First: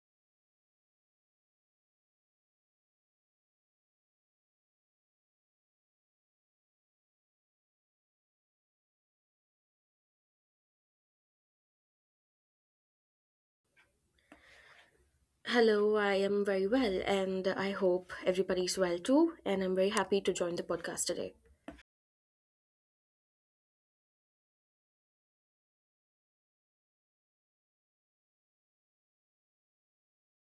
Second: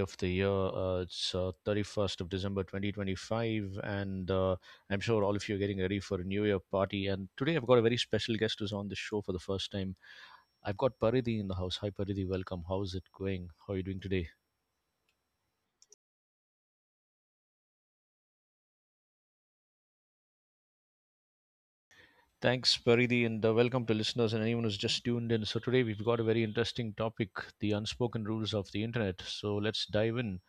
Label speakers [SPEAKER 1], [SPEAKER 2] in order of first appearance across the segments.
[SPEAKER 1] of the year. It's 31st of December 2025, and I'm sure all of you are getting ready for a New Year party. And today I've got a very special guest who's on the show for the first time. I've got Paridhi in the house. Hi Paridhi, welcome. How's it going? How are you doing today?
[SPEAKER 2] Hello, I am very well, and I hope everybody's well too. And I'm very happy to join the podcast today.
[SPEAKER 1] Thanks, Paridhi, and welcome to listeners and anyone who's just tuned in. So, today we've got a very interesting topic: the unspoken rules of the internet. So, let's dive in.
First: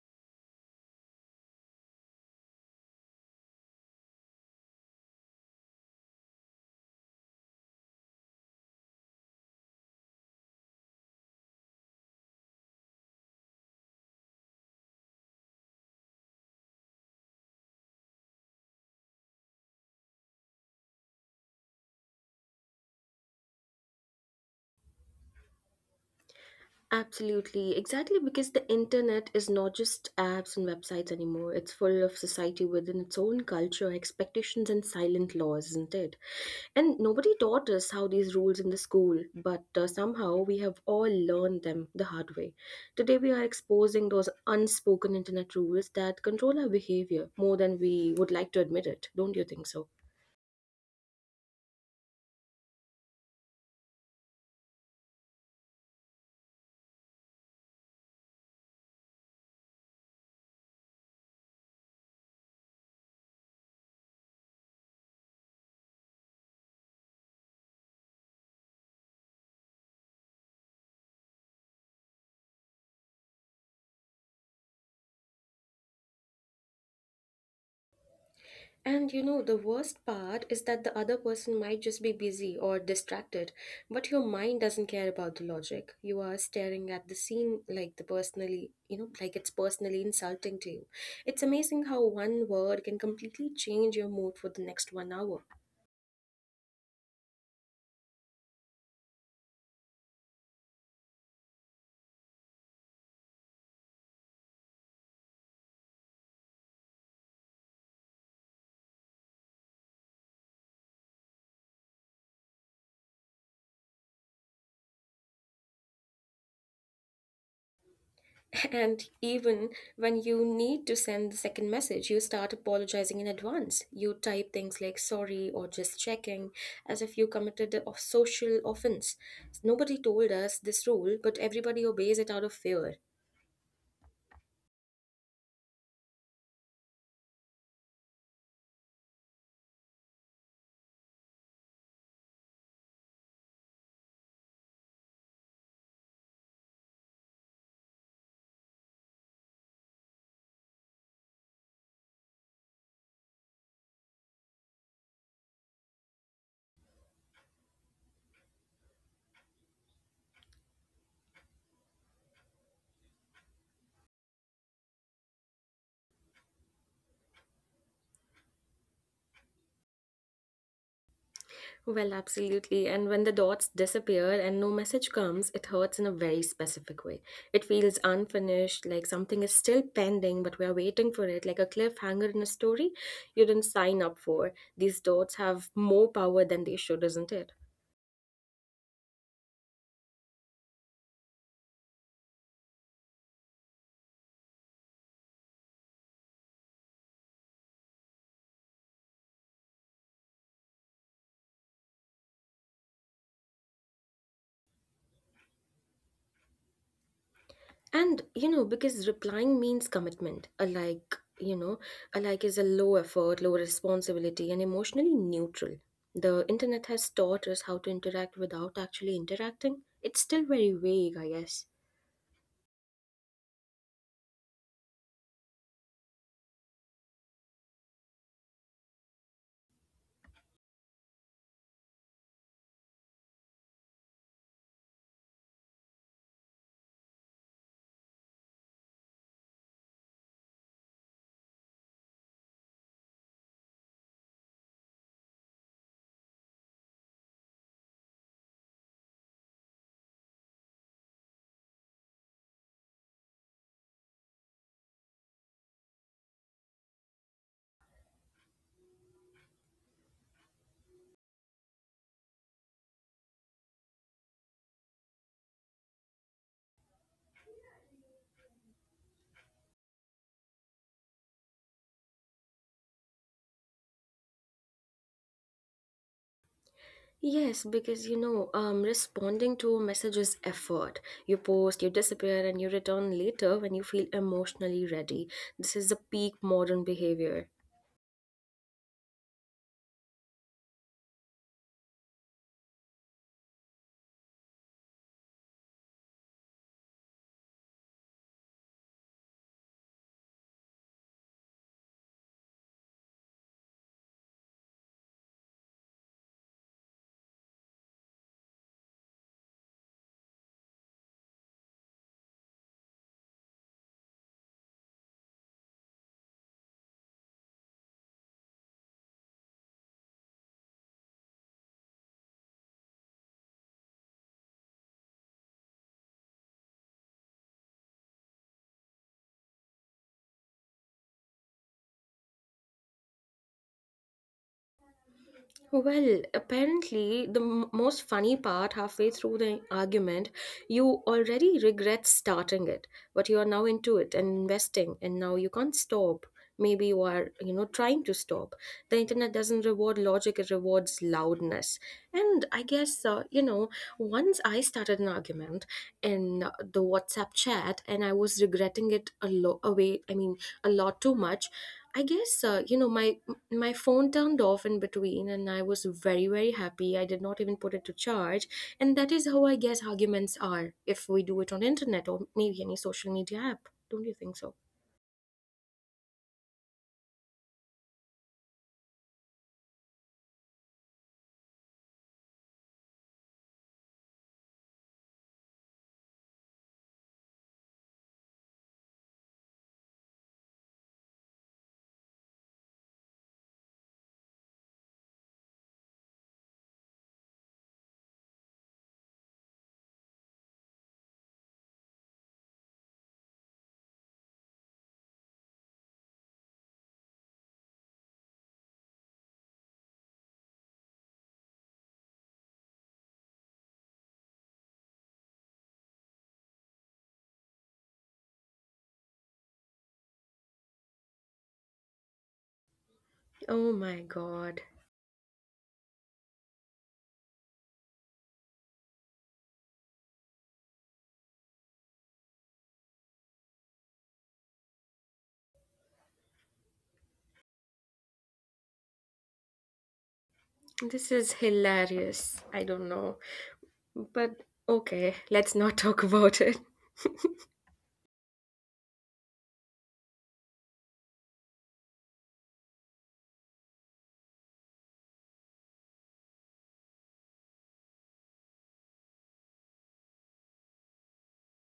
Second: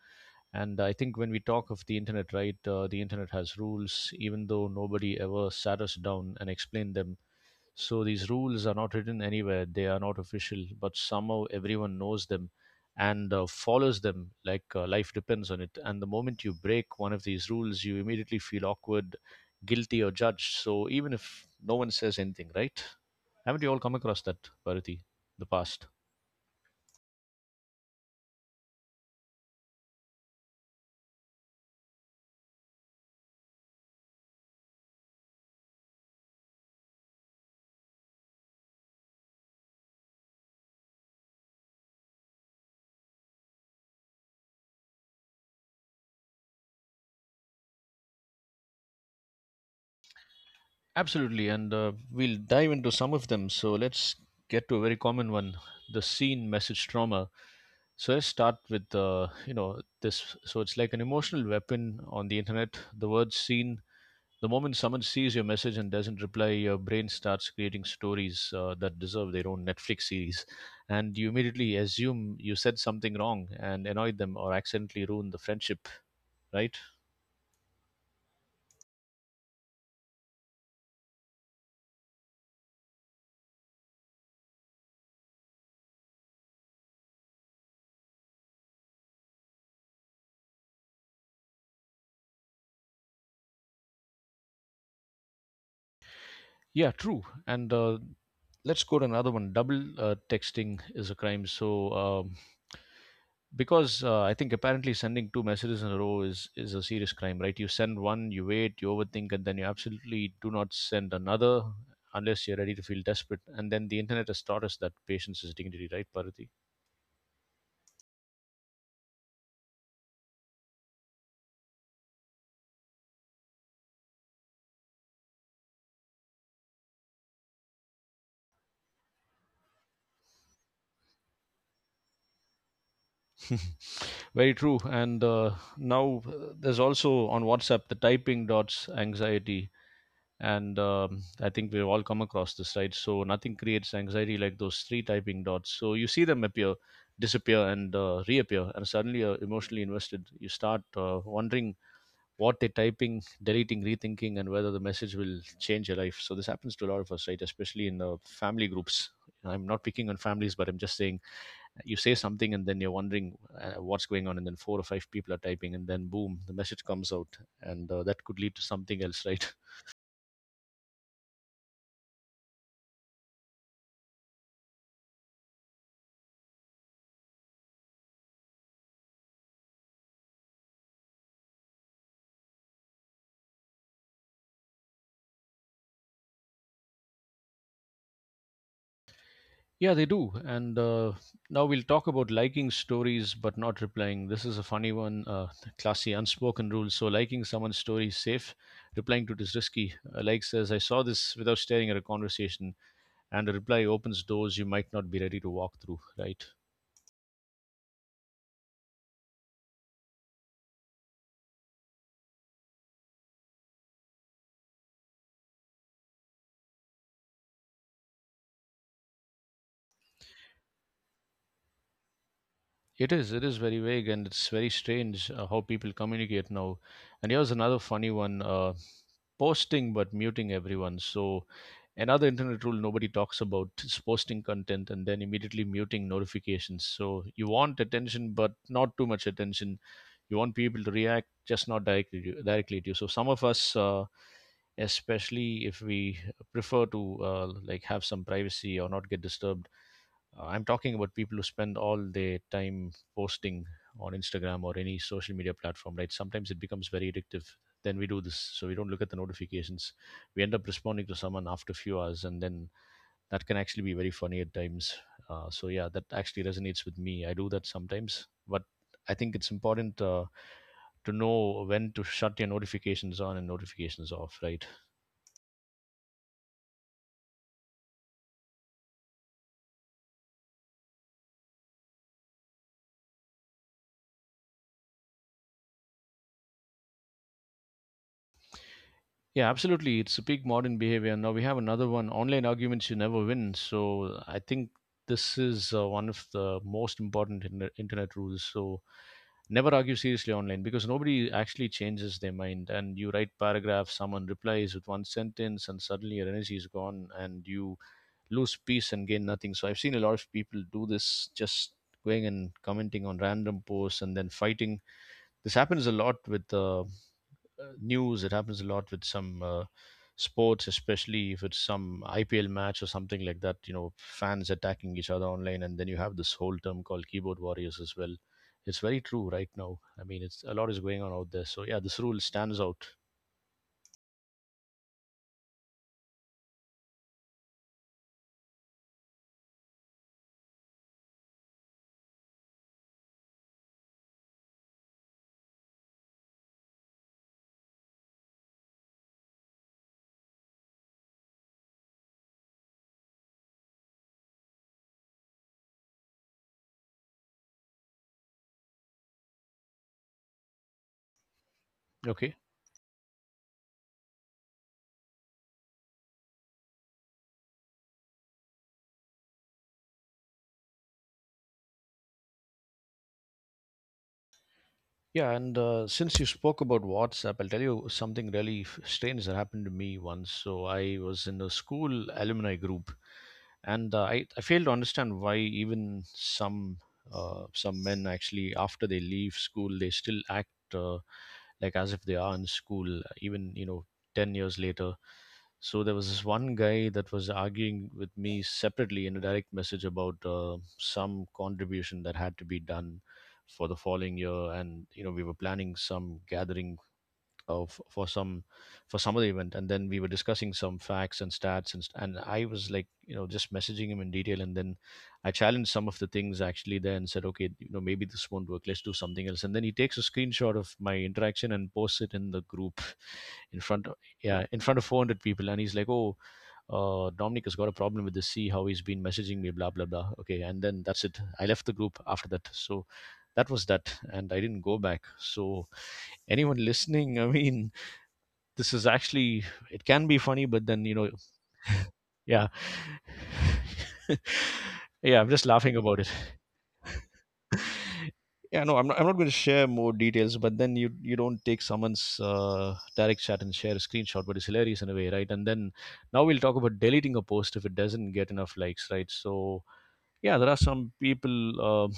[SPEAKER 1] And I think when we talk of the internet, right, the internet has rules, even though nobody ever sat us down and explained them. So these rules are not written anywhere, they are not official, but somehow everyone knows them and follows them like life depends on it. And the moment you break one of these rules, you immediately feel awkward, guilty, or judged. So even if no one says anything, right? Haven't you all come across that, Bharati, in the past?
[SPEAKER 2] Absolutely, exactly because the internet is not just apps and websites anymore. It's full of society within its own culture, expectations, and silent laws, isn't it? And nobody taught us how these rules in the school, but somehow we have all learned them the hard way. Today, we are exposing those unspoken internet rules that control our behavior more than we would like to admit it. Don't you think so?
[SPEAKER 1] Absolutely, and we'll dive into some of them. So let's get to a very common one: the scene message trauma. So let's start with you know this. So it's like an emotional weapon on the internet. The word "scene." The moment someone sees your message and doesn't reply, your brain starts creating stories that deserve their own Netflix series, and you immediately assume you said something wrong and annoyed them or accidentally ruined the friendship. Right?
[SPEAKER 2] And you know, the worst part is that the other person might just be busy or distracted, but your mind doesn't care about the logic. You are staring at the scene like the personally, you know, like it's personally insulting to you. It's amazing how one word can completely change your mood for the next 1 hour.
[SPEAKER 1] Yeah, true. And let's go to another one. Double texting is a crime. So because I think apparently sending two messages in a row is a serious crime, right? You send one, you wait, you overthink, and then you absolutely do not send another unless you're ready to feel desperate. And then the internet has taught us that patience is dignity, right, Parati?
[SPEAKER 2] And even when you need to send the second message, you start apologizing in advance. You type things like sorry or just checking as if you committed a social offense. Nobody told us this rule, but everybody obeys it out of fear.
[SPEAKER 1] Very true. And now There's also on WhatsApp the typing dots anxiety, and I think we've all come across this, right? So nothing creates anxiety like those three typing dots. So you see them appear, disappear, and reappear, and suddenly you're emotionally invested. You start wondering what they're typing, deleting, rethinking, and whether the message will change your life. So this happens to a lot of us, right? Especially in family groups. I'm not picking on families, but I'm just saying, you say something and then you're wondering what's going on, and then four or five people are typing, and then boom, the message comes out, and that could lead to something else. Right?
[SPEAKER 2] Well, absolutely. And when the dots disappear and no message comes, it hurts in a very specific way. It feels unfinished, like something is still pending, but we're waiting for it, like a cliffhanger in a story you didn't sign up for. These dots have more power than they should, isn't it?
[SPEAKER 1] Yeah, they do. And now we'll talk about liking stories but not replying. This is a funny one, classy, unspoken rule. So, liking someone's story is safe, replying to it is risky. A like says, I saw this without staring at a conversation, and a reply opens doors you might not be ready to walk through, right?
[SPEAKER 2] And, you know, because replying means commitment, a like, you know, a like is a low effort, low responsibility, and emotionally neutral. The internet has taught us how to interact without actually interacting. It's still very vague, I guess.
[SPEAKER 1] It is very vague, and it's very strange how people communicate now. And here's another funny one. Posting but muting everyone. So another internet rule nobody talks about is posting content and then immediately muting notifications. So you want attention but not too much attention. You want people to react, just not directly to, directly to you. So some of us. Especially if we prefer to like have some privacy or not get disturbed. I'm talking about people who spend all their time posting on Instagram or any social media platform, right? Sometimes it becomes very addictive. Then we do this, so we don't look at the notifications. We end up responding to someone after a few hours, and then that can actually be very funny at times. So yeah, that actually resonates with me. I do that sometimes, but I think it's important to know when to shut your notifications on and notifications off, right?
[SPEAKER 2] Yes, because you know, responding to a message is effort. You post, you disappear, and you return later when you feel emotionally ready. This is the peak modern behavior.
[SPEAKER 1] Yeah, absolutely. It's a peak modern behavior. Now we have another one: online arguments you never win. So I think this is one of the most important internet rules. So never argue seriously online because nobody actually changes their mind. And you write paragraphs, someone replies with one sentence, and suddenly your energy is gone and you lose peace and gain nothing. So I've seen a lot of people do this, just going and commenting on random posts and then fighting. This happens a lot with news. It happens a lot with some sports, especially if it's some IPL match or something like that. You know, fans attacking each other online, and then you have this whole term called keyboard warriors as well. It's very true right now. I mean, it's a lot is going on out there. So yeah, this rule stands out.
[SPEAKER 2] Well, apparently, most funny part halfway through the argument, you already regret starting it, but you are now into it and investing, and now you can't stop. Maybe you are, you know, trying to stop. The internet doesn't reward logic, it rewards loudness. And I guess, you know, once I started an argument in the WhatsApp chat, and I was regretting it away, I mean, a lot too much. I
[SPEAKER 1] Okay.
[SPEAKER 2] guess, you know, my phone turned off in between, and I was very very happy I did not even put it to charge. And that is how, I guess, arguments are if we do it on internet or maybe any social media app. Don't you think so?
[SPEAKER 1] Yeah, and since you spoke about WhatsApp, I'll tell you something really strange that happened to me once. So I was in a school alumni group, and I fail to understand why even some men actually, after they leave school, they still act like as if they are in school, even, you know, 10 years later. So there was this one guy that was arguing with me separately in a direct message about some contribution that had to be done for the following year, and you know we were planning some gathering of for some other event, and then we were discussing some facts and stats and and I was like, you know, just messaging him in detail, and then I challenged some of the things actually there and said okay, you know, maybe this won't work, let's do something else. And then he takes a screenshot of my interaction and posts it in the group in
[SPEAKER 2] Oh
[SPEAKER 1] front
[SPEAKER 2] my
[SPEAKER 1] of, yeah,
[SPEAKER 2] god,
[SPEAKER 1] in front of 400 people, and he's like, oh, Dominic has got a problem with the See how he's been messaging me, blah, blah, blah. Okay. And then that's it. I left the group after that. So that was that. And I didn't go back. So anyone listening, I mean, this is actually, it can be funny, but then, you
[SPEAKER 2] this
[SPEAKER 1] know,
[SPEAKER 2] is hilarious.
[SPEAKER 1] yeah.
[SPEAKER 2] I don't know, but okay,
[SPEAKER 1] Yeah. I'm just
[SPEAKER 2] let's
[SPEAKER 1] laughing
[SPEAKER 2] not
[SPEAKER 1] about
[SPEAKER 2] talk
[SPEAKER 1] it.
[SPEAKER 2] about it.
[SPEAKER 1] I'm not going to share more details, but then you don't take someone's direct chat and share a screenshot, but it's hilarious in a way, right? And then now we'll talk about deleting a post if it doesn't get enough likes, right? So yeah, there are some people, um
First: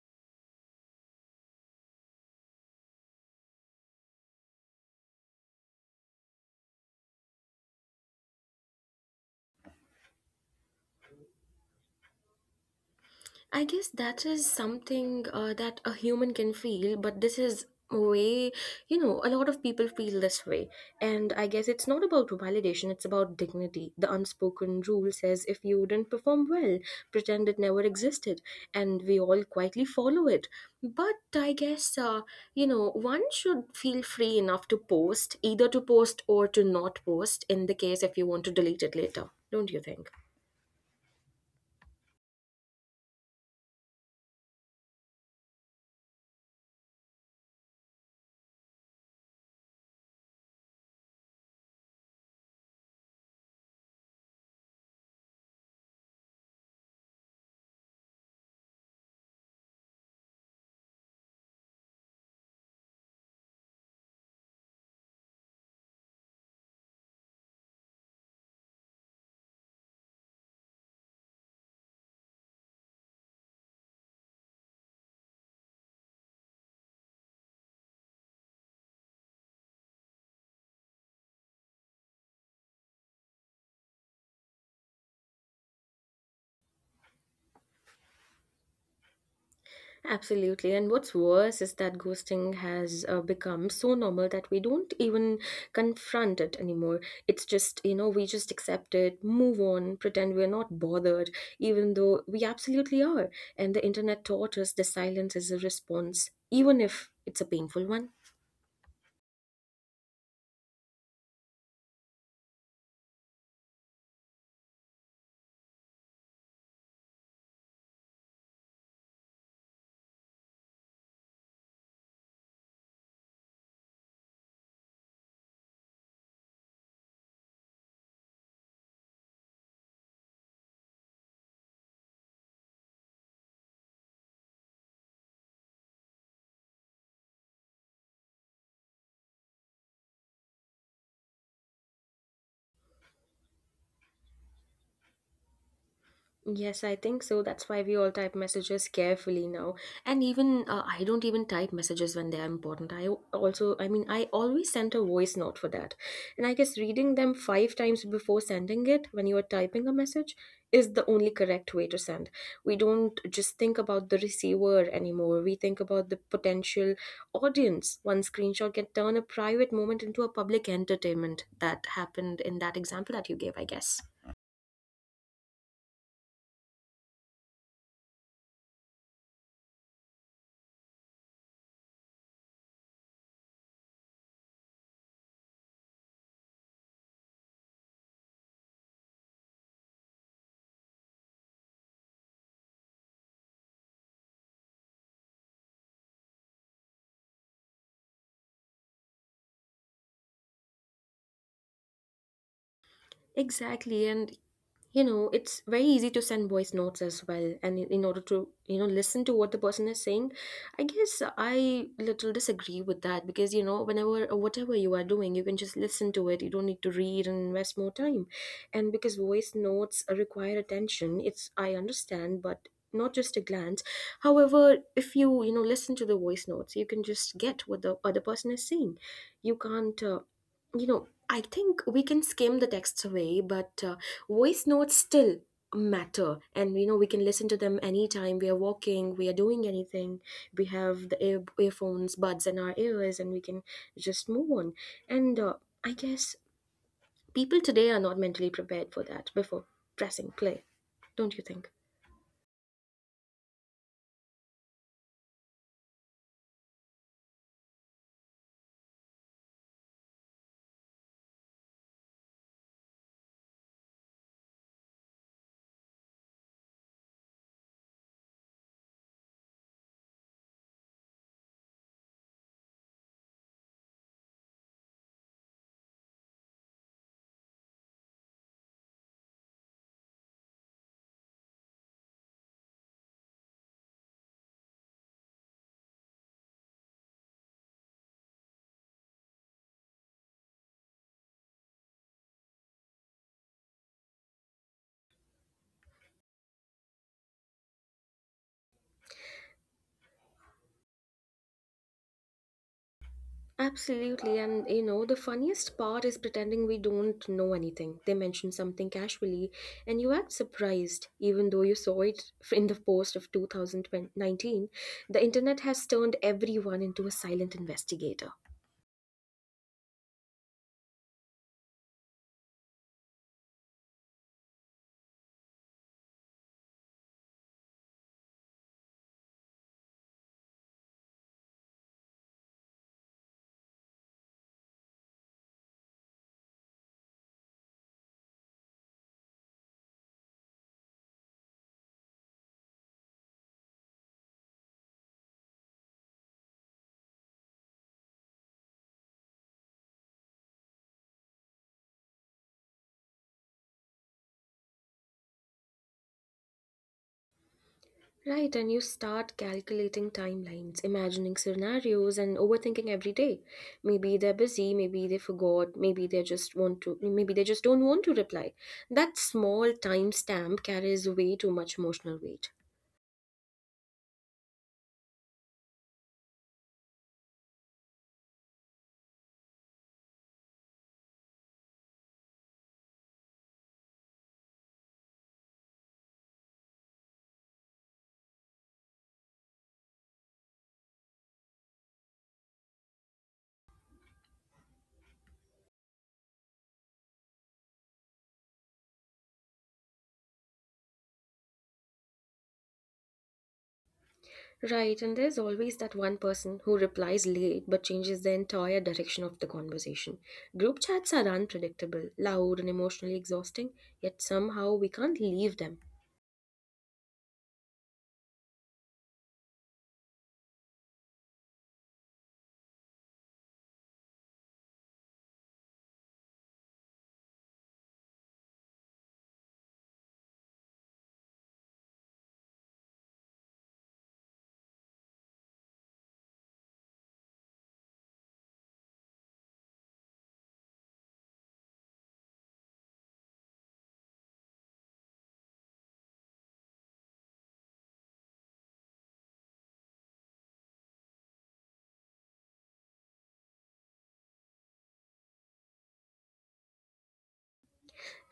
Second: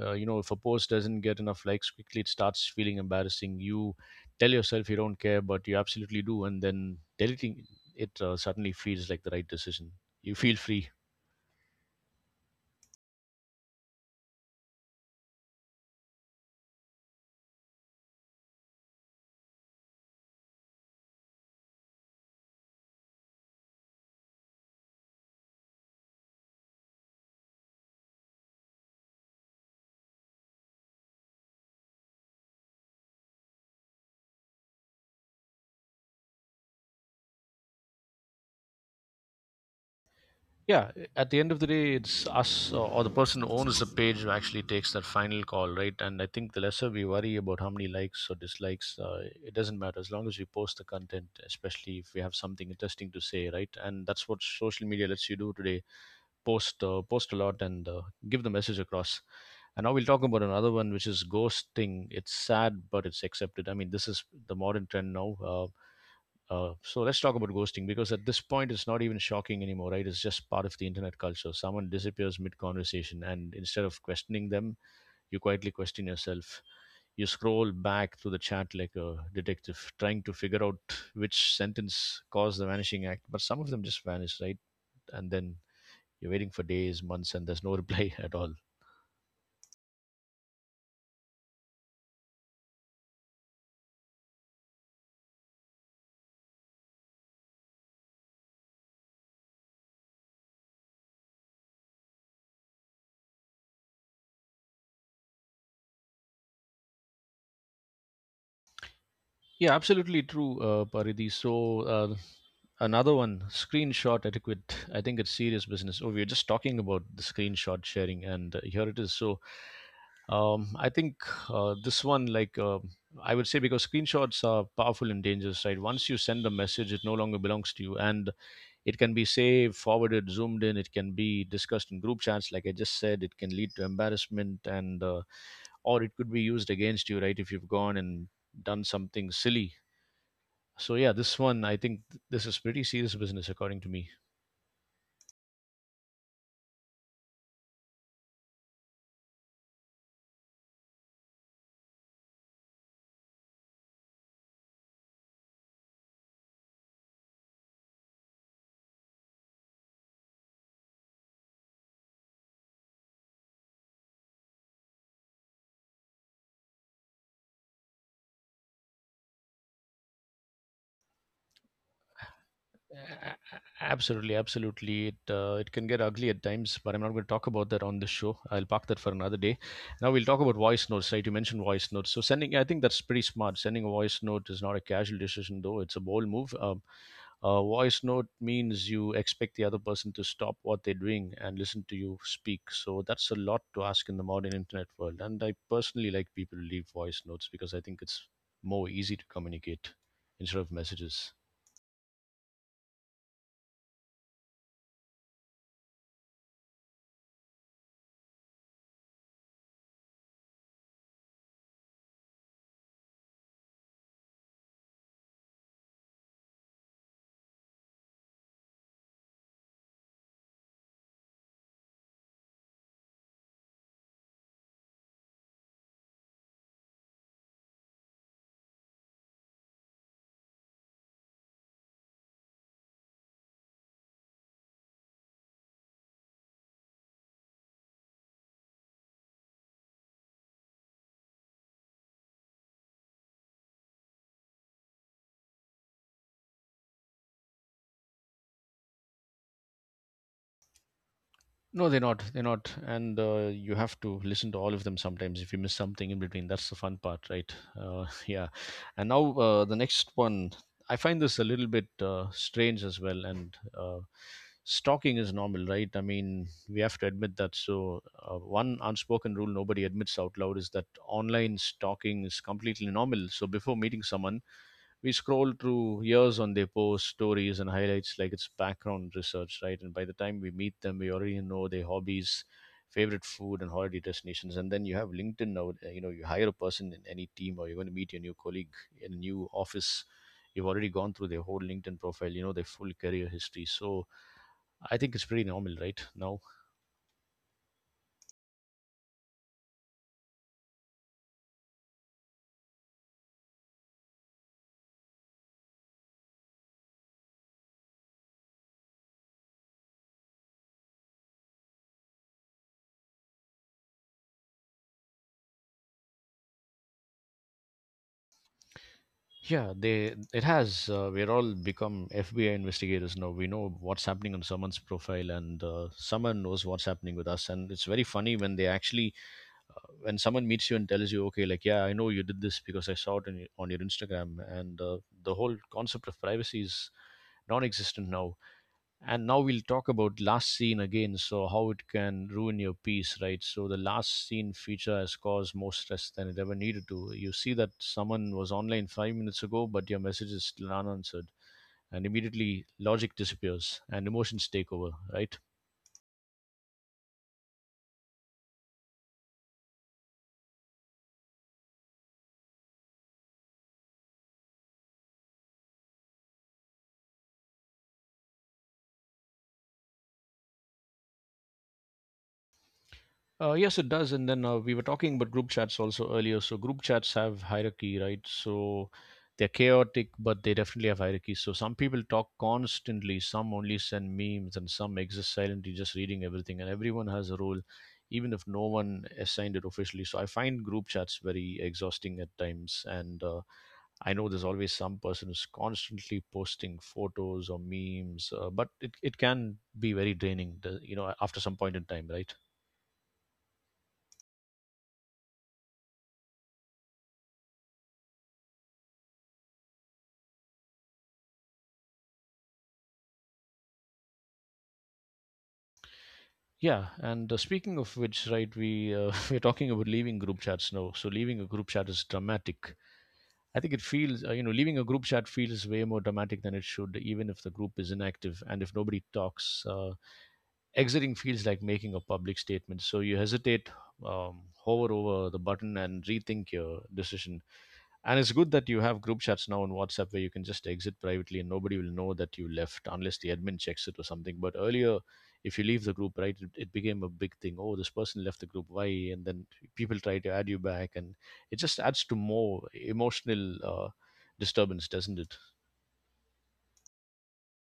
[SPEAKER 1] you know, if a post doesn't get enough likes quickly, it starts feeling embarrassing. You tell yourself you don't care, but you absolutely do, and then deleting it suddenly feels like the right decision. You feel free.
[SPEAKER 2] I guess that is something that a human can feel, but this is way, you know, a lot of people feel this way. And I guess it's not about validation, it's about dignity. The unspoken rule says if you didn't perform well, pretend it never existed, and we all quietly follow it. But I guess, you know, one should feel free enough to post, either to post or to not post, in the case if you want to delete it later. Don't you think?
[SPEAKER 1] Yeah, at the end of the day, it's us or the person who owns the page who actually takes that final call, right? And I think the lesser we worry about how many likes or dislikes, it doesn't matter as long as we post the content, especially if we have something interesting to say, right? And that's what social media lets you do today: post, post a lot, and give the message across. And now we'll talk about another one, which is ghosting. It's sad, but it's accepted. I mean, this is the modern trend now. So let's talk about ghosting because at this point it's not even shocking anymore, right? It's just part of the internet culture. Someone disappears mid conversation, and instead of questioning them, you quietly question yourself. You scroll back through the chat like a detective, trying to figure out which sentence caused the vanishing act, but some of them just vanish, right? And then you're waiting for days, months, and there's no reply at all.
[SPEAKER 2] Absolutely. And what's worse is that ghosting has become so normal that we don't even confront it anymore. It's just, you know, we just accept it, move on, pretend we're not bothered, even though we absolutely are. And the internet taught us the silence is a response, even if it's a painful one.
[SPEAKER 1] Yeah, absolutely true, Paridhi. So, another one, screenshot etiquette. I think it's serious business. Oh, we were just talking about the screenshot sharing, and here it is. So, I think this one, like, I would say, because screenshots are powerful and dangerous, right? Once you send a message, it no longer belongs to you. And it can be saved, forwarded, zoomed in. It can be discussed in group chats, like I just said. It can lead to embarrassment, and or it could be used against you, right? If you've gone and done something silly. So yeah, this one I think this is pretty serious business according to me.
[SPEAKER 2] Yes, I think so. That's why we all type messages carefully now. And even I don't even type messages when they are important. Also, I mean, I always send a voice note for that. And I guess reading them five times before sending it when you are typing a message is the only correct way to send. We don't just think about the receiver anymore. We think about the potential audience. One screenshot can turn a private moment into a public entertainment. That happened in that example
[SPEAKER 1] A-
[SPEAKER 2] that
[SPEAKER 1] a-
[SPEAKER 2] you gave, I guess.
[SPEAKER 1] Absolutely, absolutely. It it can get ugly at times, but I'm not going to talk about that on this show. I'll park that for another day. Now we'll talk about voice notes. Right, you mentioned voice notes. So sending, I think that's pretty smart. Sending a voice note is not a casual decision, though. It's a bold move. A voice note means you expect the other person to stop what they're doing and listen to you speak. So that's a lot to ask in the modern internet world. And I personally like people to leave voice notes because I think it's more easy to communicate instead of messages.
[SPEAKER 2] Exactly, and you know it's very easy to send voice notes as well, and in order to, you know, listen to what the person is saying. I guess I little disagree with that because, you know, whenever whatever you are doing, you can just listen to it, you don't need to read and invest more time. And because voice notes require attention, it's, I understand, but not just a glance. However, if you, you know, listen to the voice notes, you can just get what the other person is saying. You can't you know, I think we can skim the texts away, but voice notes still matter. And you know, we can listen to them anytime. We are walking, we are doing anything, we have the earphones buds in our ears, and we can just move on. And I guess people today are not mentally prepared for that before pressing play. Don't you think?
[SPEAKER 1] No, they're not. They're not. And you have to listen to all of them sometimes if you miss something in between. That's the fun part, right? Yeah. And now the next one. I find this a little bit strange as well. And stalking is normal, right? I mean, we have to admit that. So, one unspoken rule nobody admits out loud is that online stalking is completely normal. So, before meeting someone, we scroll through years on their posts, stories, and highlights like it's background research, right? And by the time we meet them, we already know their hobbies, favorite food, and holiday destinations. And then you have LinkedIn now, you know, you hire a person in any team or you're going to meet your new colleague in a new office. You've already gone through their whole LinkedIn profile, you know, their full career history. So I think it's pretty normal, right? Now.
[SPEAKER 2] Absolutely, and you know, the funniest part is pretending we don't know anything. They mention something casually, and you act surprised, even though you saw it in the post of 2019. The internet has turned everyone into a silent investigator.
[SPEAKER 1] Yeah, they it has. We're all become FBI investigators now. We know what's happening on someone's profile, and someone knows what's happening with us. And it's very funny when they actually, when someone meets you and tells you, "Okay, like yeah, I know you did this because I saw it on your Instagram," and the whole concept of privacy is non-existent now. And now we'll talk about last scene again. So how it can ruin your peace, right? So the last scene feature has caused more stress than it ever needed to. You see that someone was online 5 minutes ago but your message is still unanswered, and immediately logic disappears and emotions take over, right?
[SPEAKER 2] Right, and you start calculating timelines, imagining scenarios, and overthinking every day. Maybe they're busy, maybe they forgot, maybe they just want to, maybe they just don't want to reply. That small timestamp carries way too much emotional weight.
[SPEAKER 1] Yes, it does. And then we were talking about group chats also earlier. So group chats have hierarchy, right? So they're chaotic, but they definitely have hierarchy. So some people talk constantly, some only send memes, and some exist silently, just reading everything. And everyone has a role, even if no one assigned it officially. So I find group chats very exhausting at times. And I know there's always some person who's constantly posting photos or memes, but it can be very draining, you know, after some point in time, right?
[SPEAKER 2] Right, and there's always that one person who replies late but changes the entire direction of the conversation. Group chats are unpredictable, loud, and emotionally exhausting, yet somehow we can't leave them.
[SPEAKER 1] Yeah, and speaking of which, right, we we're talking about leaving group chats now. So leaving a group chat is dramatic. I think it feels, you know, leaving a group chat feels way more dramatic than it should, even if the group is inactive and if nobody talks. Exiting feels like making a public statement. So you hesitate, hover over the button, and rethink your decision. And it's good that you have group chats now on WhatsApp where you can just exit privately and nobody will know that you left unless the admin checks it or something. But earlier, if you leave the group, right, it became a big thing. Oh, this person left the group. Why? And then people try to add you back. And it just adds to more emotional disturbance, doesn't it?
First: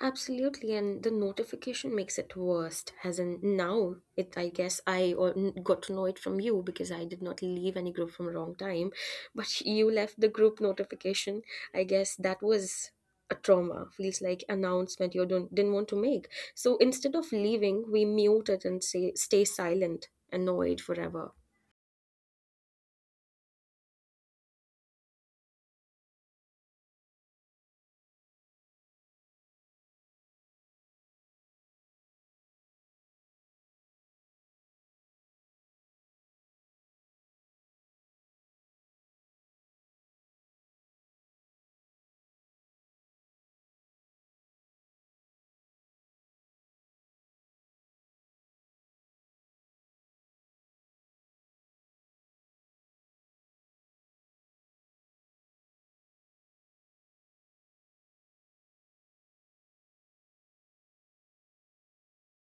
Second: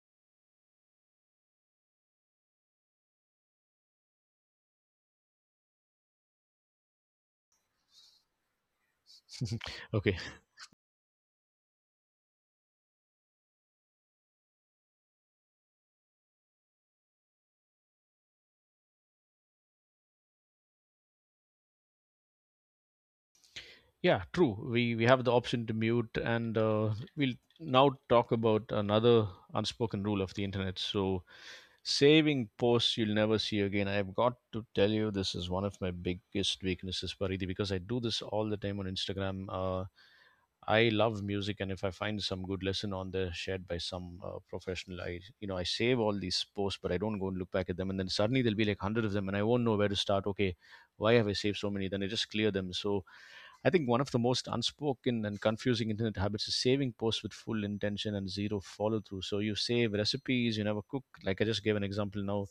[SPEAKER 2] Absolutely, and the notification makes it worst. As in now, it I guess got to know it from you because I did not leave any group from wrong time, but you
[SPEAKER 1] Okay.
[SPEAKER 2] left the group notification. I guess that was a trauma. Feels like announcement you don't didn't want to make. So instead of leaving, we mute it and say stay silent, annoyed forever.
[SPEAKER 1] Yeah, true. We have the option to mute, and we'll now talk about another unspoken rule of the internet. So, saving posts you'll never see again. I've got to tell you, this is one of my biggest weaknesses, Paridi, because I do this all the time on Instagram. I love music, and if I find some good lesson on there shared by some professional, I I save all these posts, but I don't go and look back at them, and then suddenly there'll be like hundred of them, and I won't know where to start. Okay, why have I saved so many? Then I just clear them. So I think one of the most unspoken and confusing internet habits is saving posts with full intention and zero follow through. So you save recipes you never cook. Like I just gave an example now,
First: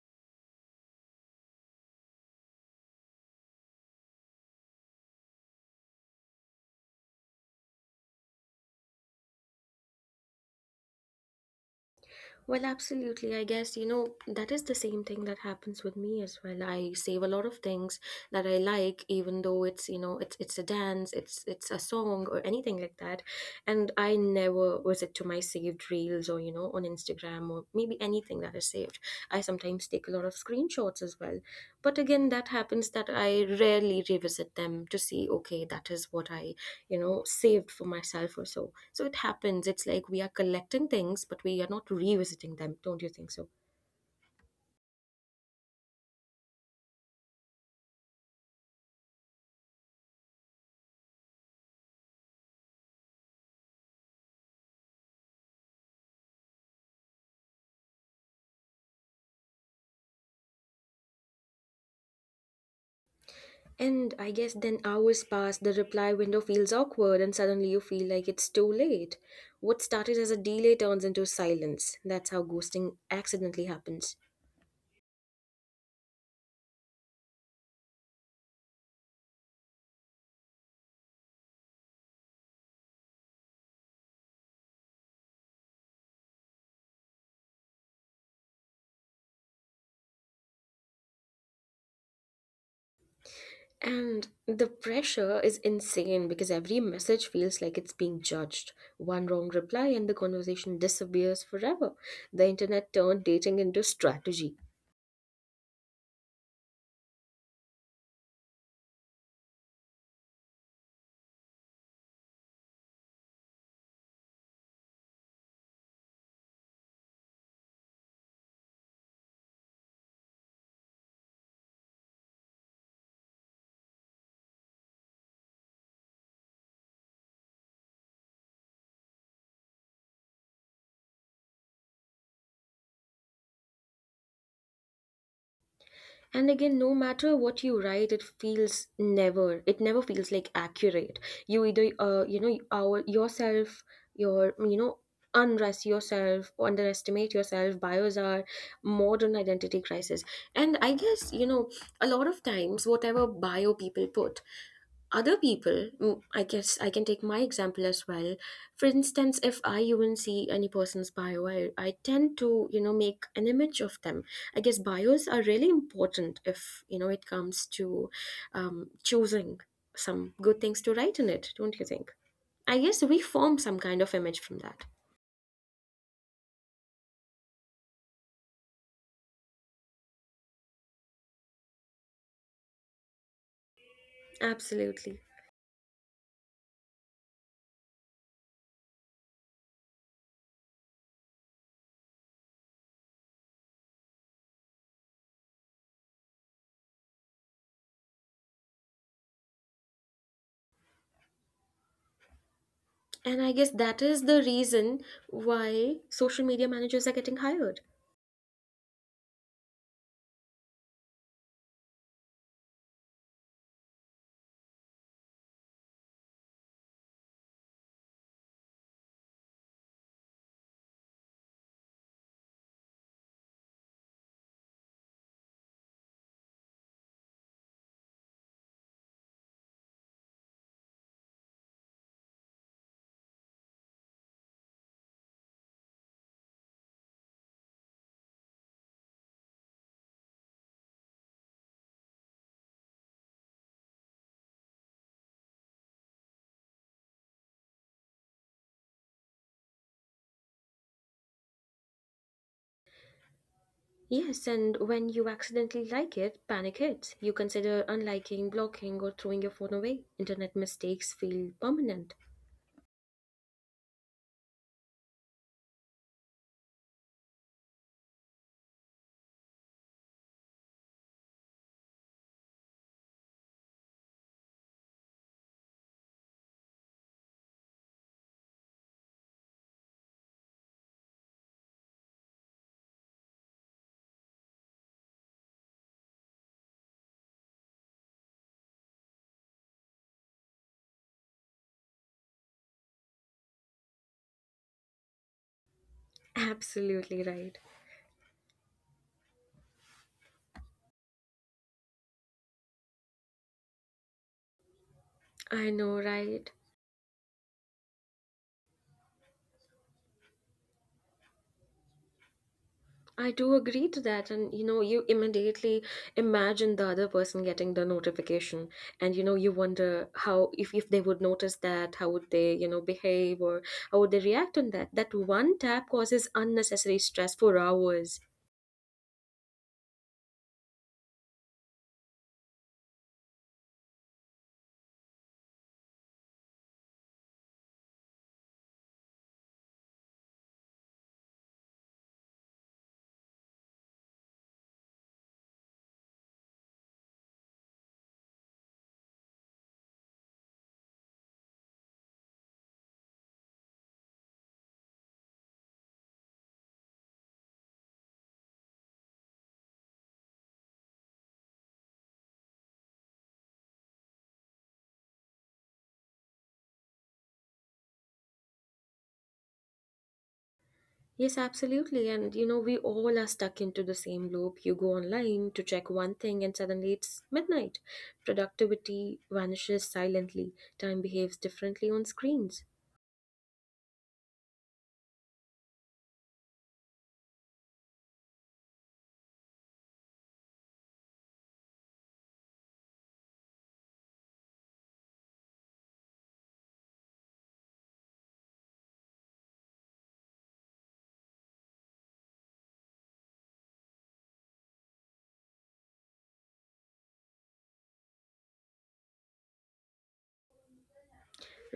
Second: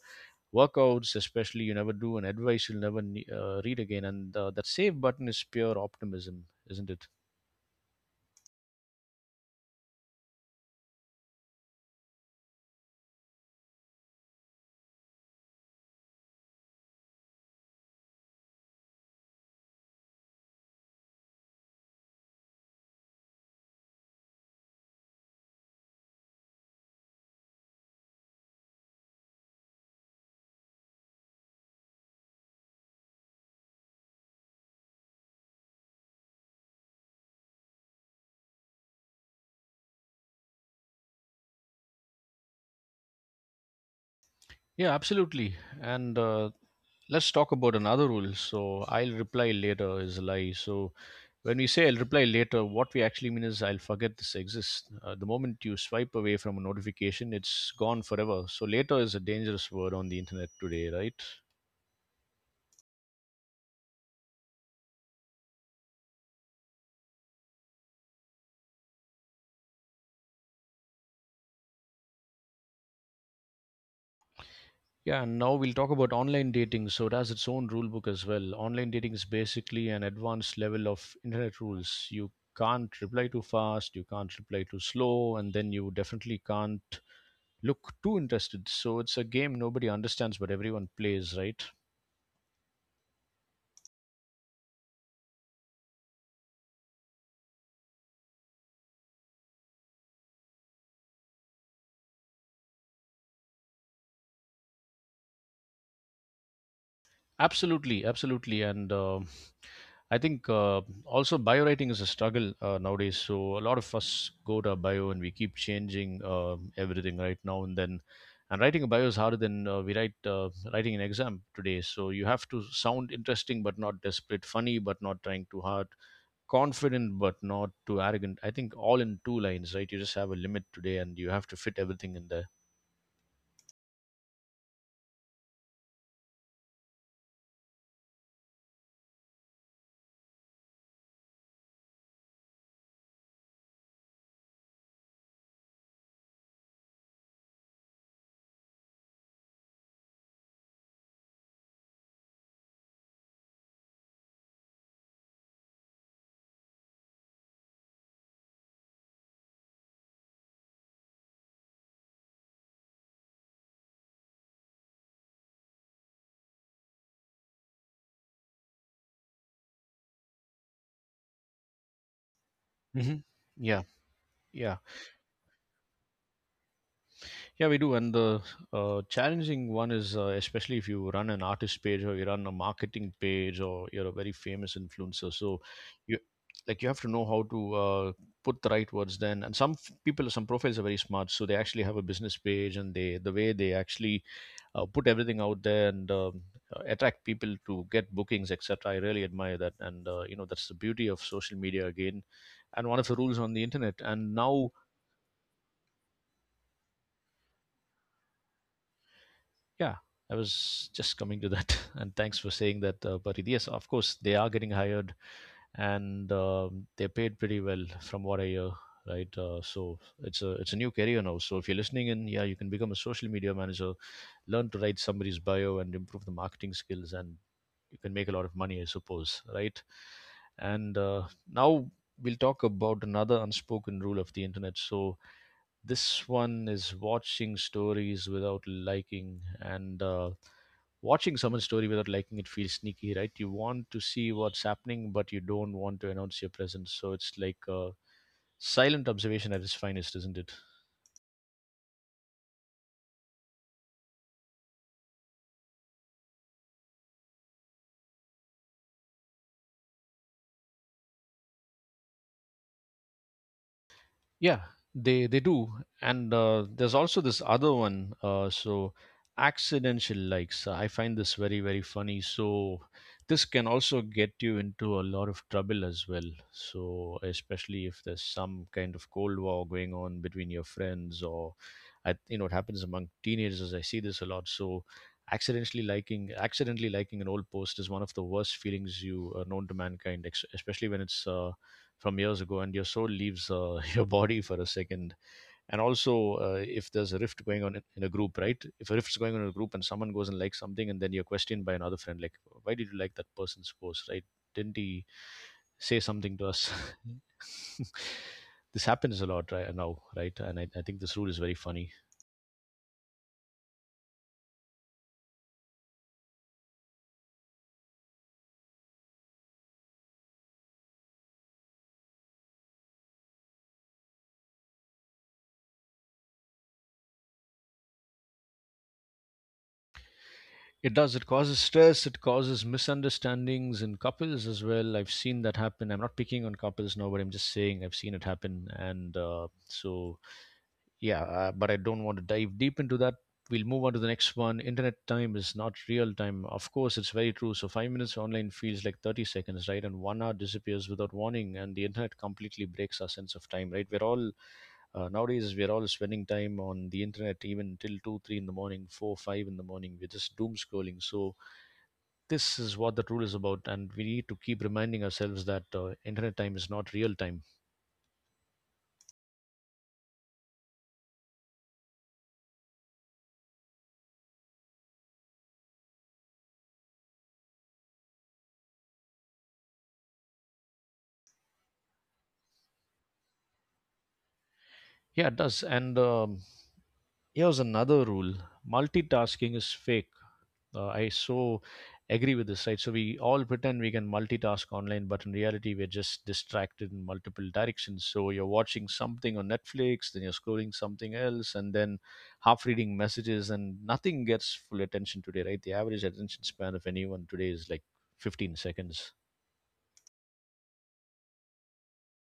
[SPEAKER 1] workouts especially you never do, and advice you'll never read again. And that save button is pure optimism, isn't it?
[SPEAKER 2] Well, absolutely. I guess, you know, that is the same thing that happens with me as well. I save a lot of things that I like, even though it's, you know, it's a dance, it's a song or anything like that. And I never visit to my saved reels or, you know, on Instagram or maybe anything that is saved. I sometimes take a lot of screenshots as well. But again, that happens that I rarely revisit them to see, okay, that is what I, you know, saved for myself. Or so, so it happens. It's like we are collecting things but we are not revisiting them. Don't you think so?
[SPEAKER 1] Yeah, absolutely. And let's talk about another rule. So I'll reply later is a lie. So when we say I'll reply later, what we actually mean is I'll forget this exists. The moment you swipe away from a notification, it's gone forever. So later is a dangerous word on the internet today, right?
[SPEAKER 2] And I guess then hours pass, the reply window feels awkward, and suddenly you feel like it's too late. What started as a delay turns into silence. That's how ghosting accidentally happens.
[SPEAKER 1] Yeah, and now we'll talk about online dating. So it has its own rule book as well. Online dating is basically an advanced level of internet rules. You can't reply too fast, you can't reply too slow, and then you definitely can't look too interested. So it's a game nobody understands, but everyone plays, right?
[SPEAKER 2] And the pressure is insane because every message feels like it's being judged. One wrong reply and the conversation disappears forever. The internet turned dating into strategy.
[SPEAKER 1] Absolutely, absolutely, and I think also biowriting is a struggle nowadays. So a lot of us go to our bio and we keep changing everything right now and then. And writing a bio is harder than we write writing an exam today. So you have to sound interesting but not desperate, funny but not trying too hard, confident but not too arrogant. I think all in two lines, right? You just have a limit today, and you have to fit everything in there.
[SPEAKER 2] And again, no matter what you write, it feels, never, it never feels like accurate. You either you know, our yourself, your, you know, unrest yourself, underestimate yourself. Bios are modern identity crisis. And I guess, you know, a lot of times whatever bio people put, other people, I guess I can take my example as well. For instance, if I even see any person's bio, I tend to, you know, make an image of them. I guess bios are really important if, you know, it comes to choosing some good things to write in
[SPEAKER 1] Hmm.
[SPEAKER 2] it. Don't you think?
[SPEAKER 1] Yeah,
[SPEAKER 2] I guess we form some kind of image from that.
[SPEAKER 1] yeah, we do. And the challenging one is, especially if you run an artist page or you run a marketing page or you're a very famous influencer. So you like you
[SPEAKER 2] Absolutely.
[SPEAKER 1] have to know how to put the right words then. And some people, some profiles are very smart, so they actually have a business page and the way they actually put everything out there and attract people to get bookings, etc. I really admire that, and you know that's the beauty of social media again, and one of the rules on the internet. And
[SPEAKER 2] And I
[SPEAKER 1] now.
[SPEAKER 2] guess that is the reason why social media managers are getting hired.
[SPEAKER 1] Yeah, I was just coming to that, and thanks for saying that, Parit. Yes, of course they are getting hired, and they're paid pretty well from what I hear, right? So it's a new career now. So if you're listening in, yeah, you can become a social media manager, learn to write somebody's bio, and improve the marketing skills, and you can make a lot of money, I suppose, right? And now we'll talk about another unspoken rule of the internet. So this one is watching stories without liking, and watching someone's story without liking it feels sneaky, right? You want to see what's happening, but you don't want to announce your presence. So it's like a silent observation at its finest, isn't it?
[SPEAKER 2] Yes, and when you accidentally like it, panic hits. You consider unliking, blocking, or throwing your phone away. Internet mistakes feel permanent.
[SPEAKER 1] Yeah, they do, and there's also this other one. So accidental likes. I find this very very funny. So this can also get you into a lot of trouble as well. So especially if there's some kind of cold war going on between your friends, or I, you know it happens among teenagers. I see this a lot. So accidentally liking an old post is one of the worst feelings you are known to mankind especially when it's from years ago and your soul leaves your body for a second. And also if there's a rift going on
[SPEAKER 2] Absolutely
[SPEAKER 1] in a
[SPEAKER 2] right.
[SPEAKER 1] group, right? If a rift's going on in a group and someone goes and likes something and then you're questioned by another friend, like, why did you like that person's post, right? Didn't he say
[SPEAKER 2] I
[SPEAKER 1] something to
[SPEAKER 2] know,
[SPEAKER 1] us?
[SPEAKER 2] right?
[SPEAKER 1] This happens a lot right now, right? And I think this rule is very funny.
[SPEAKER 2] I do agree to that. And you know, you immediately imagine the other person getting the notification. And you know, you wonder how, if they would notice that, how would they, you know, behave, or how would they react on that? That one tap causes unnecessary stress for hours.
[SPEAKER 1] It does, it causes stress, it causes misunderstandings in couples as well. I've seen that happen. I'm not picking on couples now, but I'm just saying I've seen it happen. And so yeah, but I don't want to dive deep into that. We'll move on to the next one. Internet time is not real time. Of course, it's very true. So, 5 minutes online feels like 30 seconds, right? And 1 hour disappears without warning, and the internet completely breaks our sense of time, right? We're all Nowadays we're all spending time on the internet even till 2 3 in the morning, 4 5 in the morning. We're just doom scrolling, so this is what the rule is about, and we need to keep reminding ourselves that internet time is not real time.
[SPEAKER 2] Yes, absolutely. And you know, we all are stuck into the same loop. You go online to check one thing, and suddenly it's midnight. Productivity vanishes silently. Time behaves differently on screens.
[SPEAKER 1] Yeah, it does. And Here's another rule: multitasking is fake. I so agree with this, right? So we all pretend we can multitask online, but in reality, we're just distracted in multiple directions. So you're watching something on Netflix, then you're scrolling something else, and then half reading messages, and nothing gets full attention today, right? The average attention span of anyone today is like 15 seconds.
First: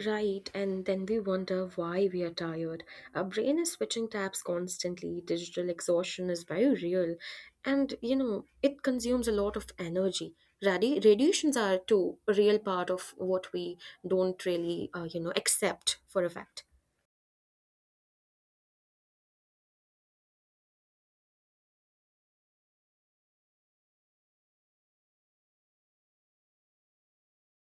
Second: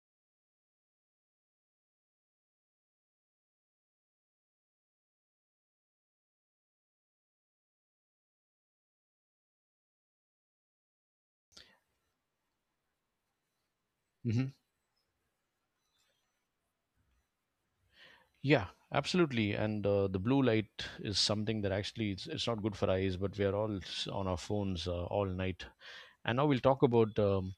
[SPEAKER 2] Right, and then we wonder why we are tired. Our brain is switching tabs constantly. Digital exhaustion is very real. And you know, it consumes a lot of energy. Radiations are too a real part of what we don't
[SPEAKER 1] Mhm.
[SPEAKER 2] really, you know, accept for a fact.
[SPEAKER 1] Yeah, absolutely. And the blue light is something that actually it's not good for eyes, but we are all on our phones all night. And now we'll talk about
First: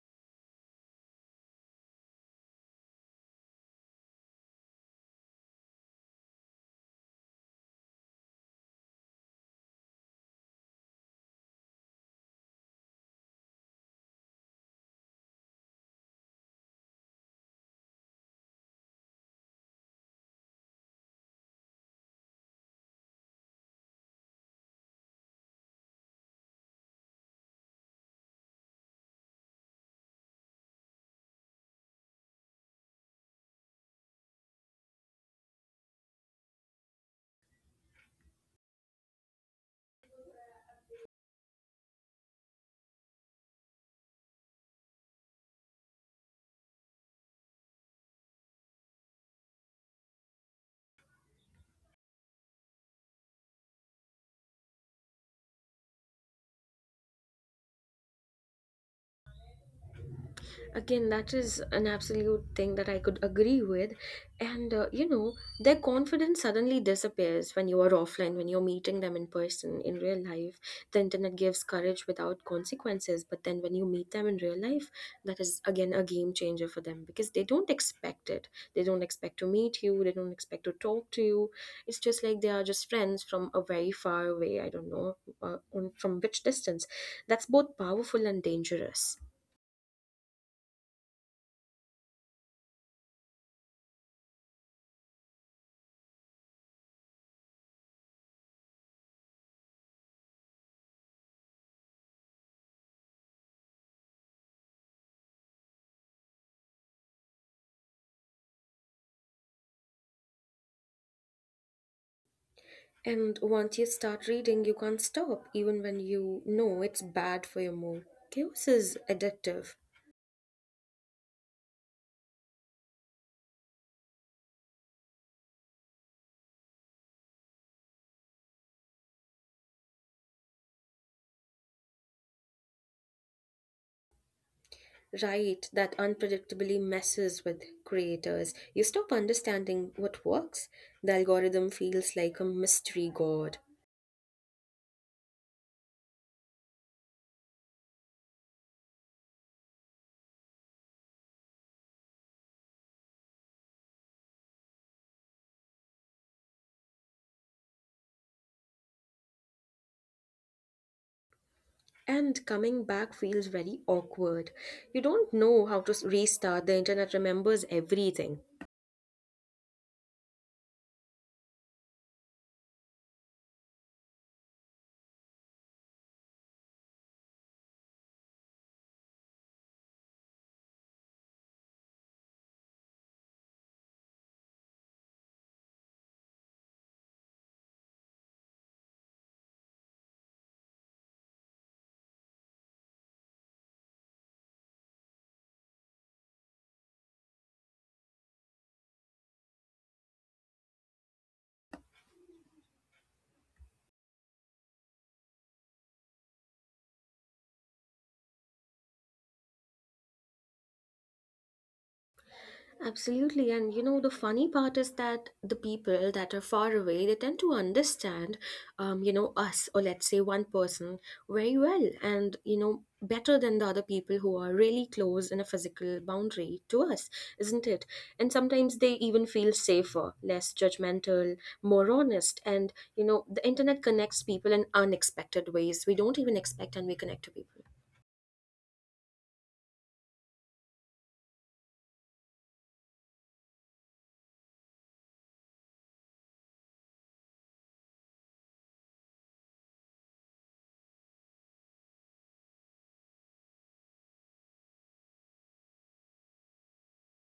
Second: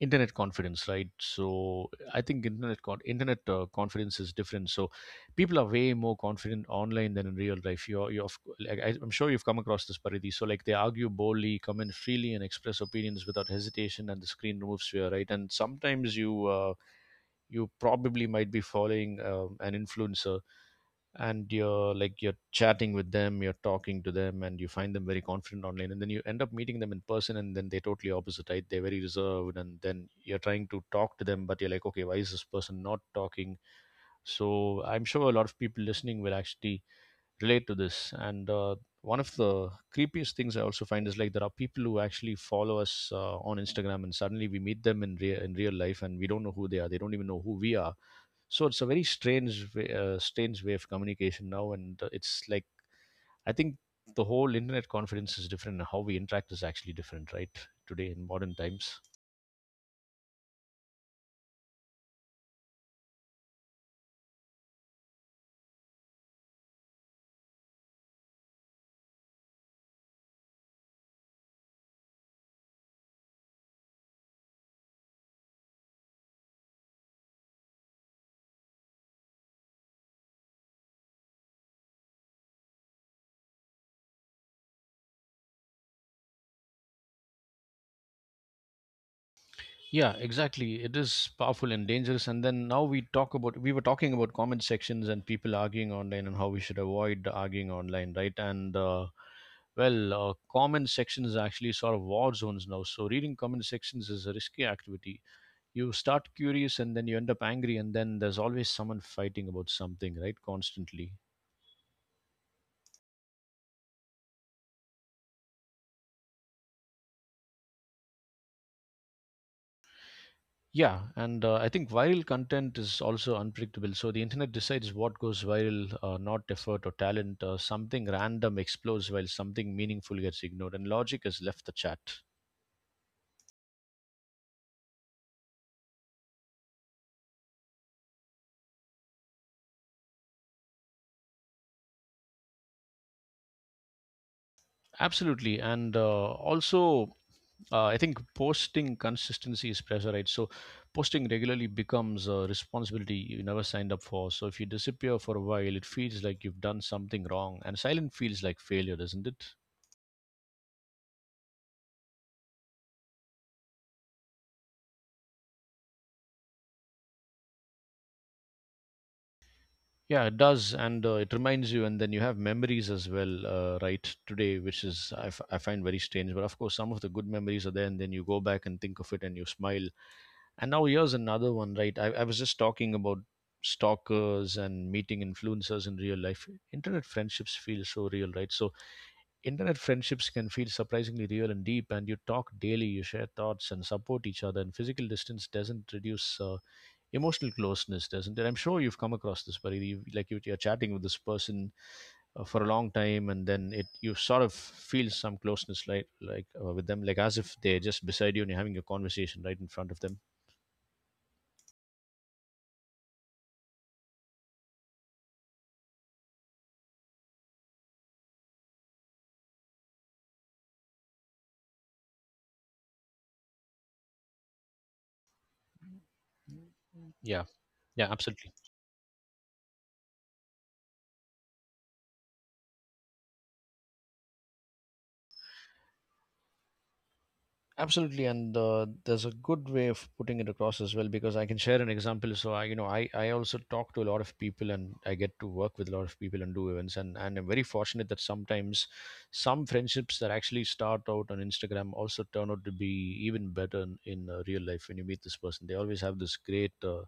[SPEAKER 1] internet confidence, right? So I think internet confidence is different. So people are way more confident online than in real life. You're like, I'm sure you've come across this, Paridi. So like they argue boldly, comment freely, and express opinions without hesitation, and the screen removes fear, right? And sometimes you probably might be following an influencer, and you're like, you're chatting with them, you're talking to them, and you find them very confident online, and then you end up meeting them in person, and then they're totally opposite, right? They're very reserved, and then you're trying to talk to them, but you're like, okay, why is this person not talking? So I'm sure a lot of people listening will actually relate to this. And One of the creepiest things I also find is like there are people who actually follow us on Instagram, and suddenly we meet them in real, in real life, and we don't know who they are. They don't even know who we are. So it's a very strange way of communication now, and it's like I think the whole internet confidence is different, and how we interact is actually different, right? Today in modern times.
[SPEAKER 2] Again, that is an absolute thing that I could agree with. And their confidence suddenly disappears when you are offline, when you're meeting them in person, in real life. The internet gives courage without consequences. But then when you meet them in real life, that is, again, a game changer for them because they don't expect it. They don't expect to meet you. They don't expect to talk to you. It's just like they are just friends from a very far away, I don't know, from which distance. That's both powerful and dangerous.
[SPEAKER 1] Yeah, exactly. It is powerful and dangerous. And then now we talk about, we were talking about comment sections and people arguing online, and how we should avoid arguing online, right? Comment sections are actually sort of war zones now. So reading comment sections is a risky activity. You start curious and then you end up angry, and then there's always someone fighting about something, right, constantly.
[SPEAKER 2] And once you start reading, you can't stop, even when you know it's bad for your mood. Chaos is addictive,
[SPEAKER 1] Yeah. and I think viral content is also unpredictable, so the internet decides what goes viral, not effort or talent. Something random explodes while something meaningful gets ignored, and logic has left the chat.
[SPEAKER 2] right? That unpredictably messes with creators. You stop understanding what works. The algorithm feels like a mystery god.
[SPEAKER 1] Absolutely. And also I think posting consistency is pressure, right? So posting regularly becomes a responsibility you never signed up for. So if you disappear for a while, it feels like you've done something wrong, and silent feels like failure, doesn't it?
[SPEAKER 2] And coming back feels very awkward. You don't know how to restart. The internet remembers everything.
[SPEAKER 1] Yeah, it does. And It reminds you, and then you have memories as well, right? Today, which is I find very strange, but of course, some of the good memories are there, and then you go back and think of it, and you smile. And now here's another one, right? I was just talking about stalkers and meeting influencers in real life. Internet friendships feel so real, right? So internet friendships can feel surprisingly real and deep, and you talk daily, you share thoughts and support each other. And physical distance doesn't reduce emotional closeness, doesn't it? I'm sure you've come across this, but you're chatting with this person for a long time, and then it, you sort of feel some closeness, like with them, like as if they're just beside you and you're having a conversation right in front of them.
[SPEAKER 2] Absolutely. And you know, the funny part is that the people that are far away, they tend to understand, you know, us, or let's say one person very well and, you know, better than the other people who are really close in a physical boundary to us, isn't
[SPEAKER 1] Yeah.
[SPEAKER 2] it? And
[SPEAKER 1] Yeah,
[SPEAKER 2] sometimes
[SPEAKER 1] absolutely.
[SPEAKER 2] they even feel safer, less judgmental, more honest. And, you know, the internet connects people in unexpected ways. We don't even expect and we connect to people.
[SPEAKER 1] Absolutely. And There's a good way of putting it across as well, because I can share an example. So I, you know, I also talk to a lot of people and I get to work with a lot of people and do events, and I'm very fortunate that sometimes some friendships that actually start out on Instagram also turn out to be even better in real life. When you meet this person, they always have this great uh,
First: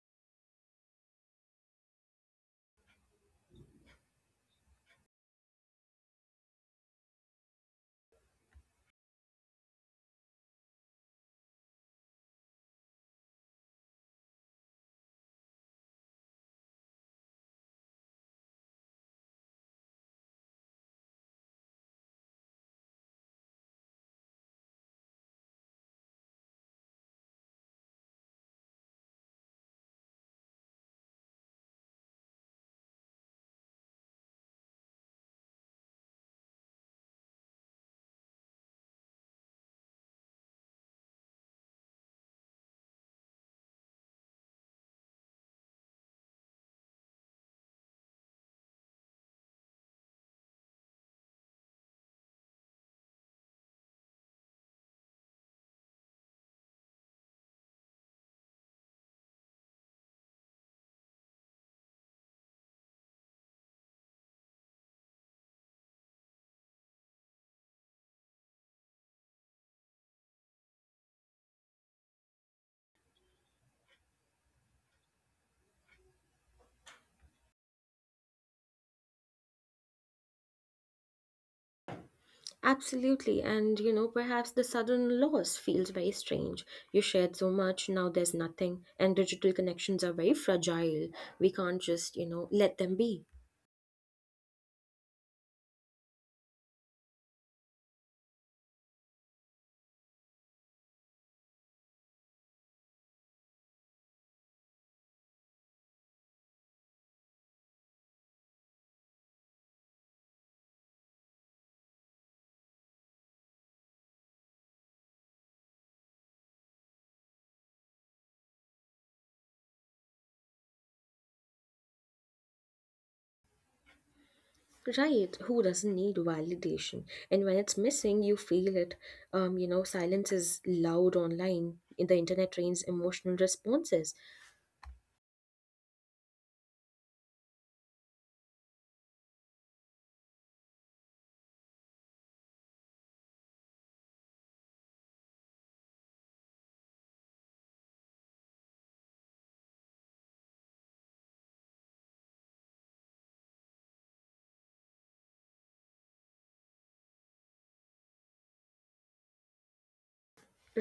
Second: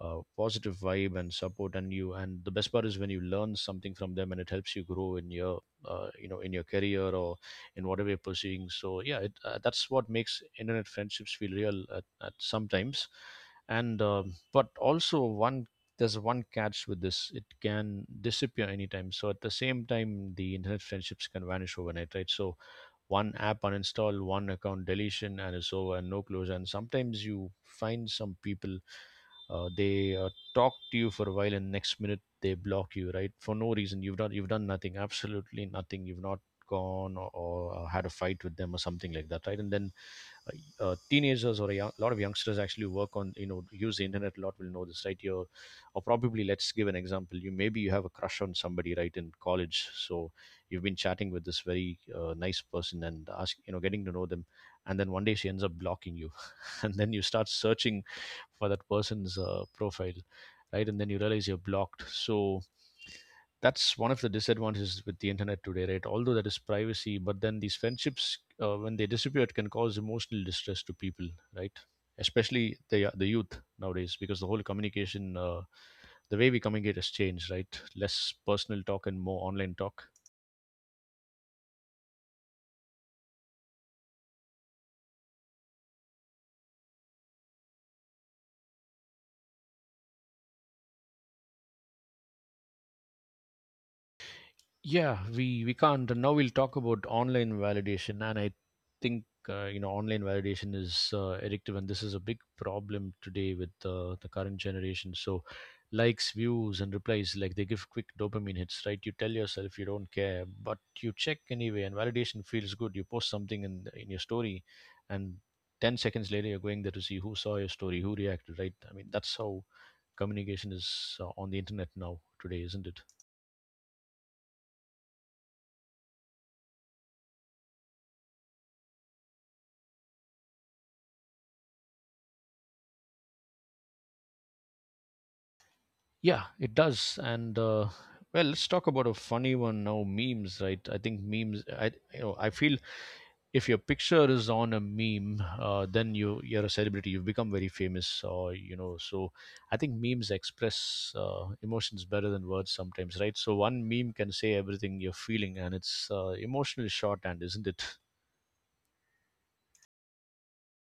[SPEAKER 1] uh, positive vibe and support, and you, and the best part is when you learn something from them and it helps you grow in your, you know, in your career or in whatever you're pursuing. So yeah, that's what makes internet friendships feel real at sometimes. And But also, one there's one catch with this: it can disappear anytime. So at the same time the internet friendships can vanish overnight, right? So one app uninstall, one account deletion, and it's over, and no closure. And sometimes you find some people, they talk to you for a while, and next minute they block you, right, for no reason. You've done nothing, absolutely nothing. You've not gone or had a fight with them or something like that, right? and then Teenagers or a young, lot of youngsters actually work on, you know, use the internet a lot, will know this, right? You're, or probably, let's give an example. You maybe you have a crush on somebody, right, in college. So you've been chatting with this very nice person and ask, you know, getting to know them, and then one day she ends up blocking you, and then you start searching for that person's profile, right, and then you realize you're blocked. So that's one of the disadvantages with the internet today, right? Although that is privacy, but then these friendships, when they disappear, it can cause emotional distress to people, right, especially the youth nowadays, because the whole communication, the way we communicate has changed, right? Less personal talk and more online talk.
[SPEAKER 2] Absolutely, and you know, perhaps the sudden loss feels very strange. You shared so much, now there's nothing, and digital connections are very fragile. We can't just, you know, let them be.
[SPEAKER 1] Yeah, we can't. Now we'll talk about online validation, and I think, you know, online validation is addictive, and this is a big problem today with the current generation. So likes, views, and replies, like, they give quick dopamine hits, right? You tell yourself you don't care, but you check anyway, and validation feels good. You post something in your story, and 10 seconds later you're going there to see who saw your story, who reacted, right? I mean, that's how communication is on the internet now today, isn't it?
[SPEAKER 2] Right, who doesn't need validation? And when it's missing, you feel it. You know, silence is loud online. The internet trains emotional responses.
[SPEAKER 1] Yeah, it does. Let's talk about a funny one now. Memes, right? I think memes. I, you know, I feel if your picture is on a meme, then you, you're a celebrity. You've become very famous, or you know. So I think memes express emotions better than words sometimes, right? So one meme can say everything you're feeling, and it's emotionally shorthand, isn't it?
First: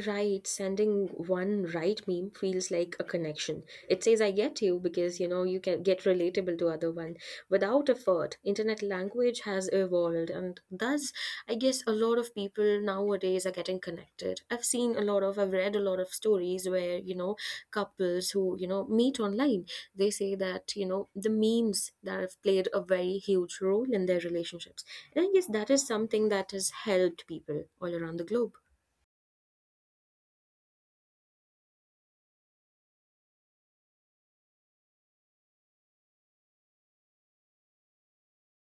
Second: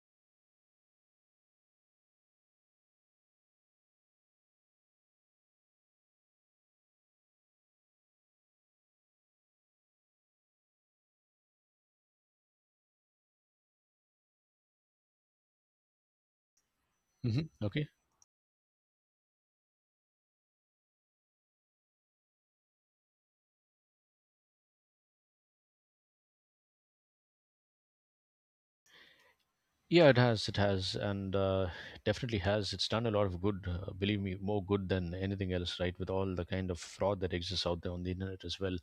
[SPEAKER 2] Right, sending one right meme feels like a connection. It says I get you because you know you can get relatable to other one without effort. Internet language has evolved, and thus I guess a lot of people nowadays are getting connected. I've read a lot of stories where, you know,
[SPEAKER 1] Hmm. Okay.
[SPEAKER 2] couples who, you know, meet online, they say that, you know, the memes that have played a very huge role in their relationships. And I guess that is something that has helped people all around the globe.
[SPEAKER 1] Yeah, it has. It has. And Definitely has. It's done a lot of good. Believe me, more good than anything else. Right, with all the kind of fraud that exists out there on the internet as well.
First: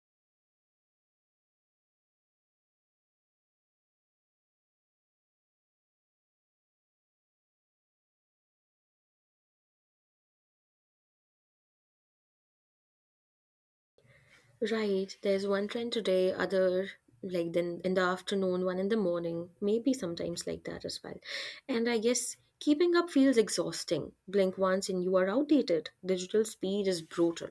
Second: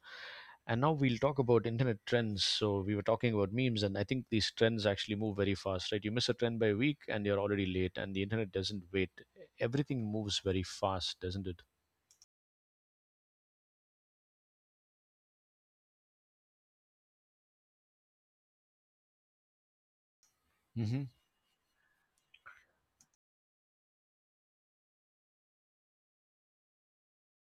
[SPEAKER 1] And now we'll talk about internet trends. So we were talking about memes, and I think these trends actually move very fast. Right, you miss a trend by a week, and you're already late. And the internet doesn't wait. Everything moves very fast, doesn't it?
[SPEAKER 2] Right, there's one trend today, other like then in the afternoon, one in the morning, maybe sometimes like that
[SPEAKER 1] Mhm.
[SPEAKER 2] as well. And I guess keeping up feels exhausting. Blink once and you are outdated. Digital speed is brutal.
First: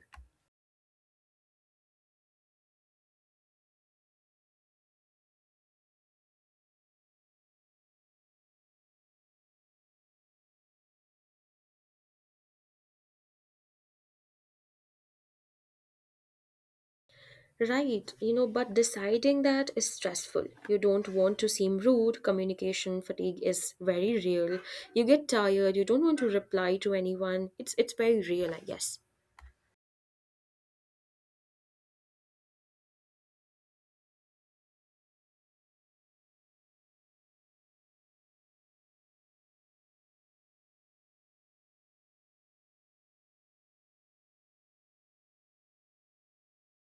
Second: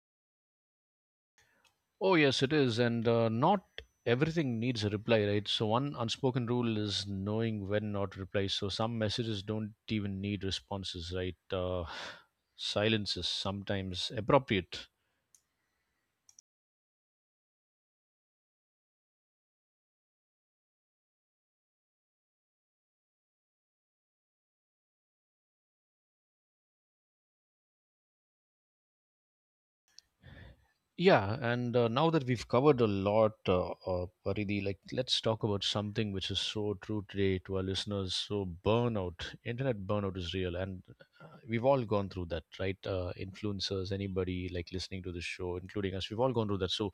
[SPEAKER 1] Oh, yes, it is. And Not everything needs a reply, right? So one unspoken rule is knowing when not to reply. So some messages don't even need responses, right? Silence is sometimes appropriate.
[SPEAKER 2] Right, you know, but deciding that is stressful. You don't want to seem rude. Communication fatigue is very real. You get tired, you don't want to reply to anyone. It's very real, I guess.
[SPEAKER 1] Yeah. and Now that we've covered a lot, Paridhi, like, let's talk about something which is so true today to our listeners. So burnout, internet burnout is real, and we've all gone through that, right? Influencers, anybody like listening to this show, including us, we've all gone through that. So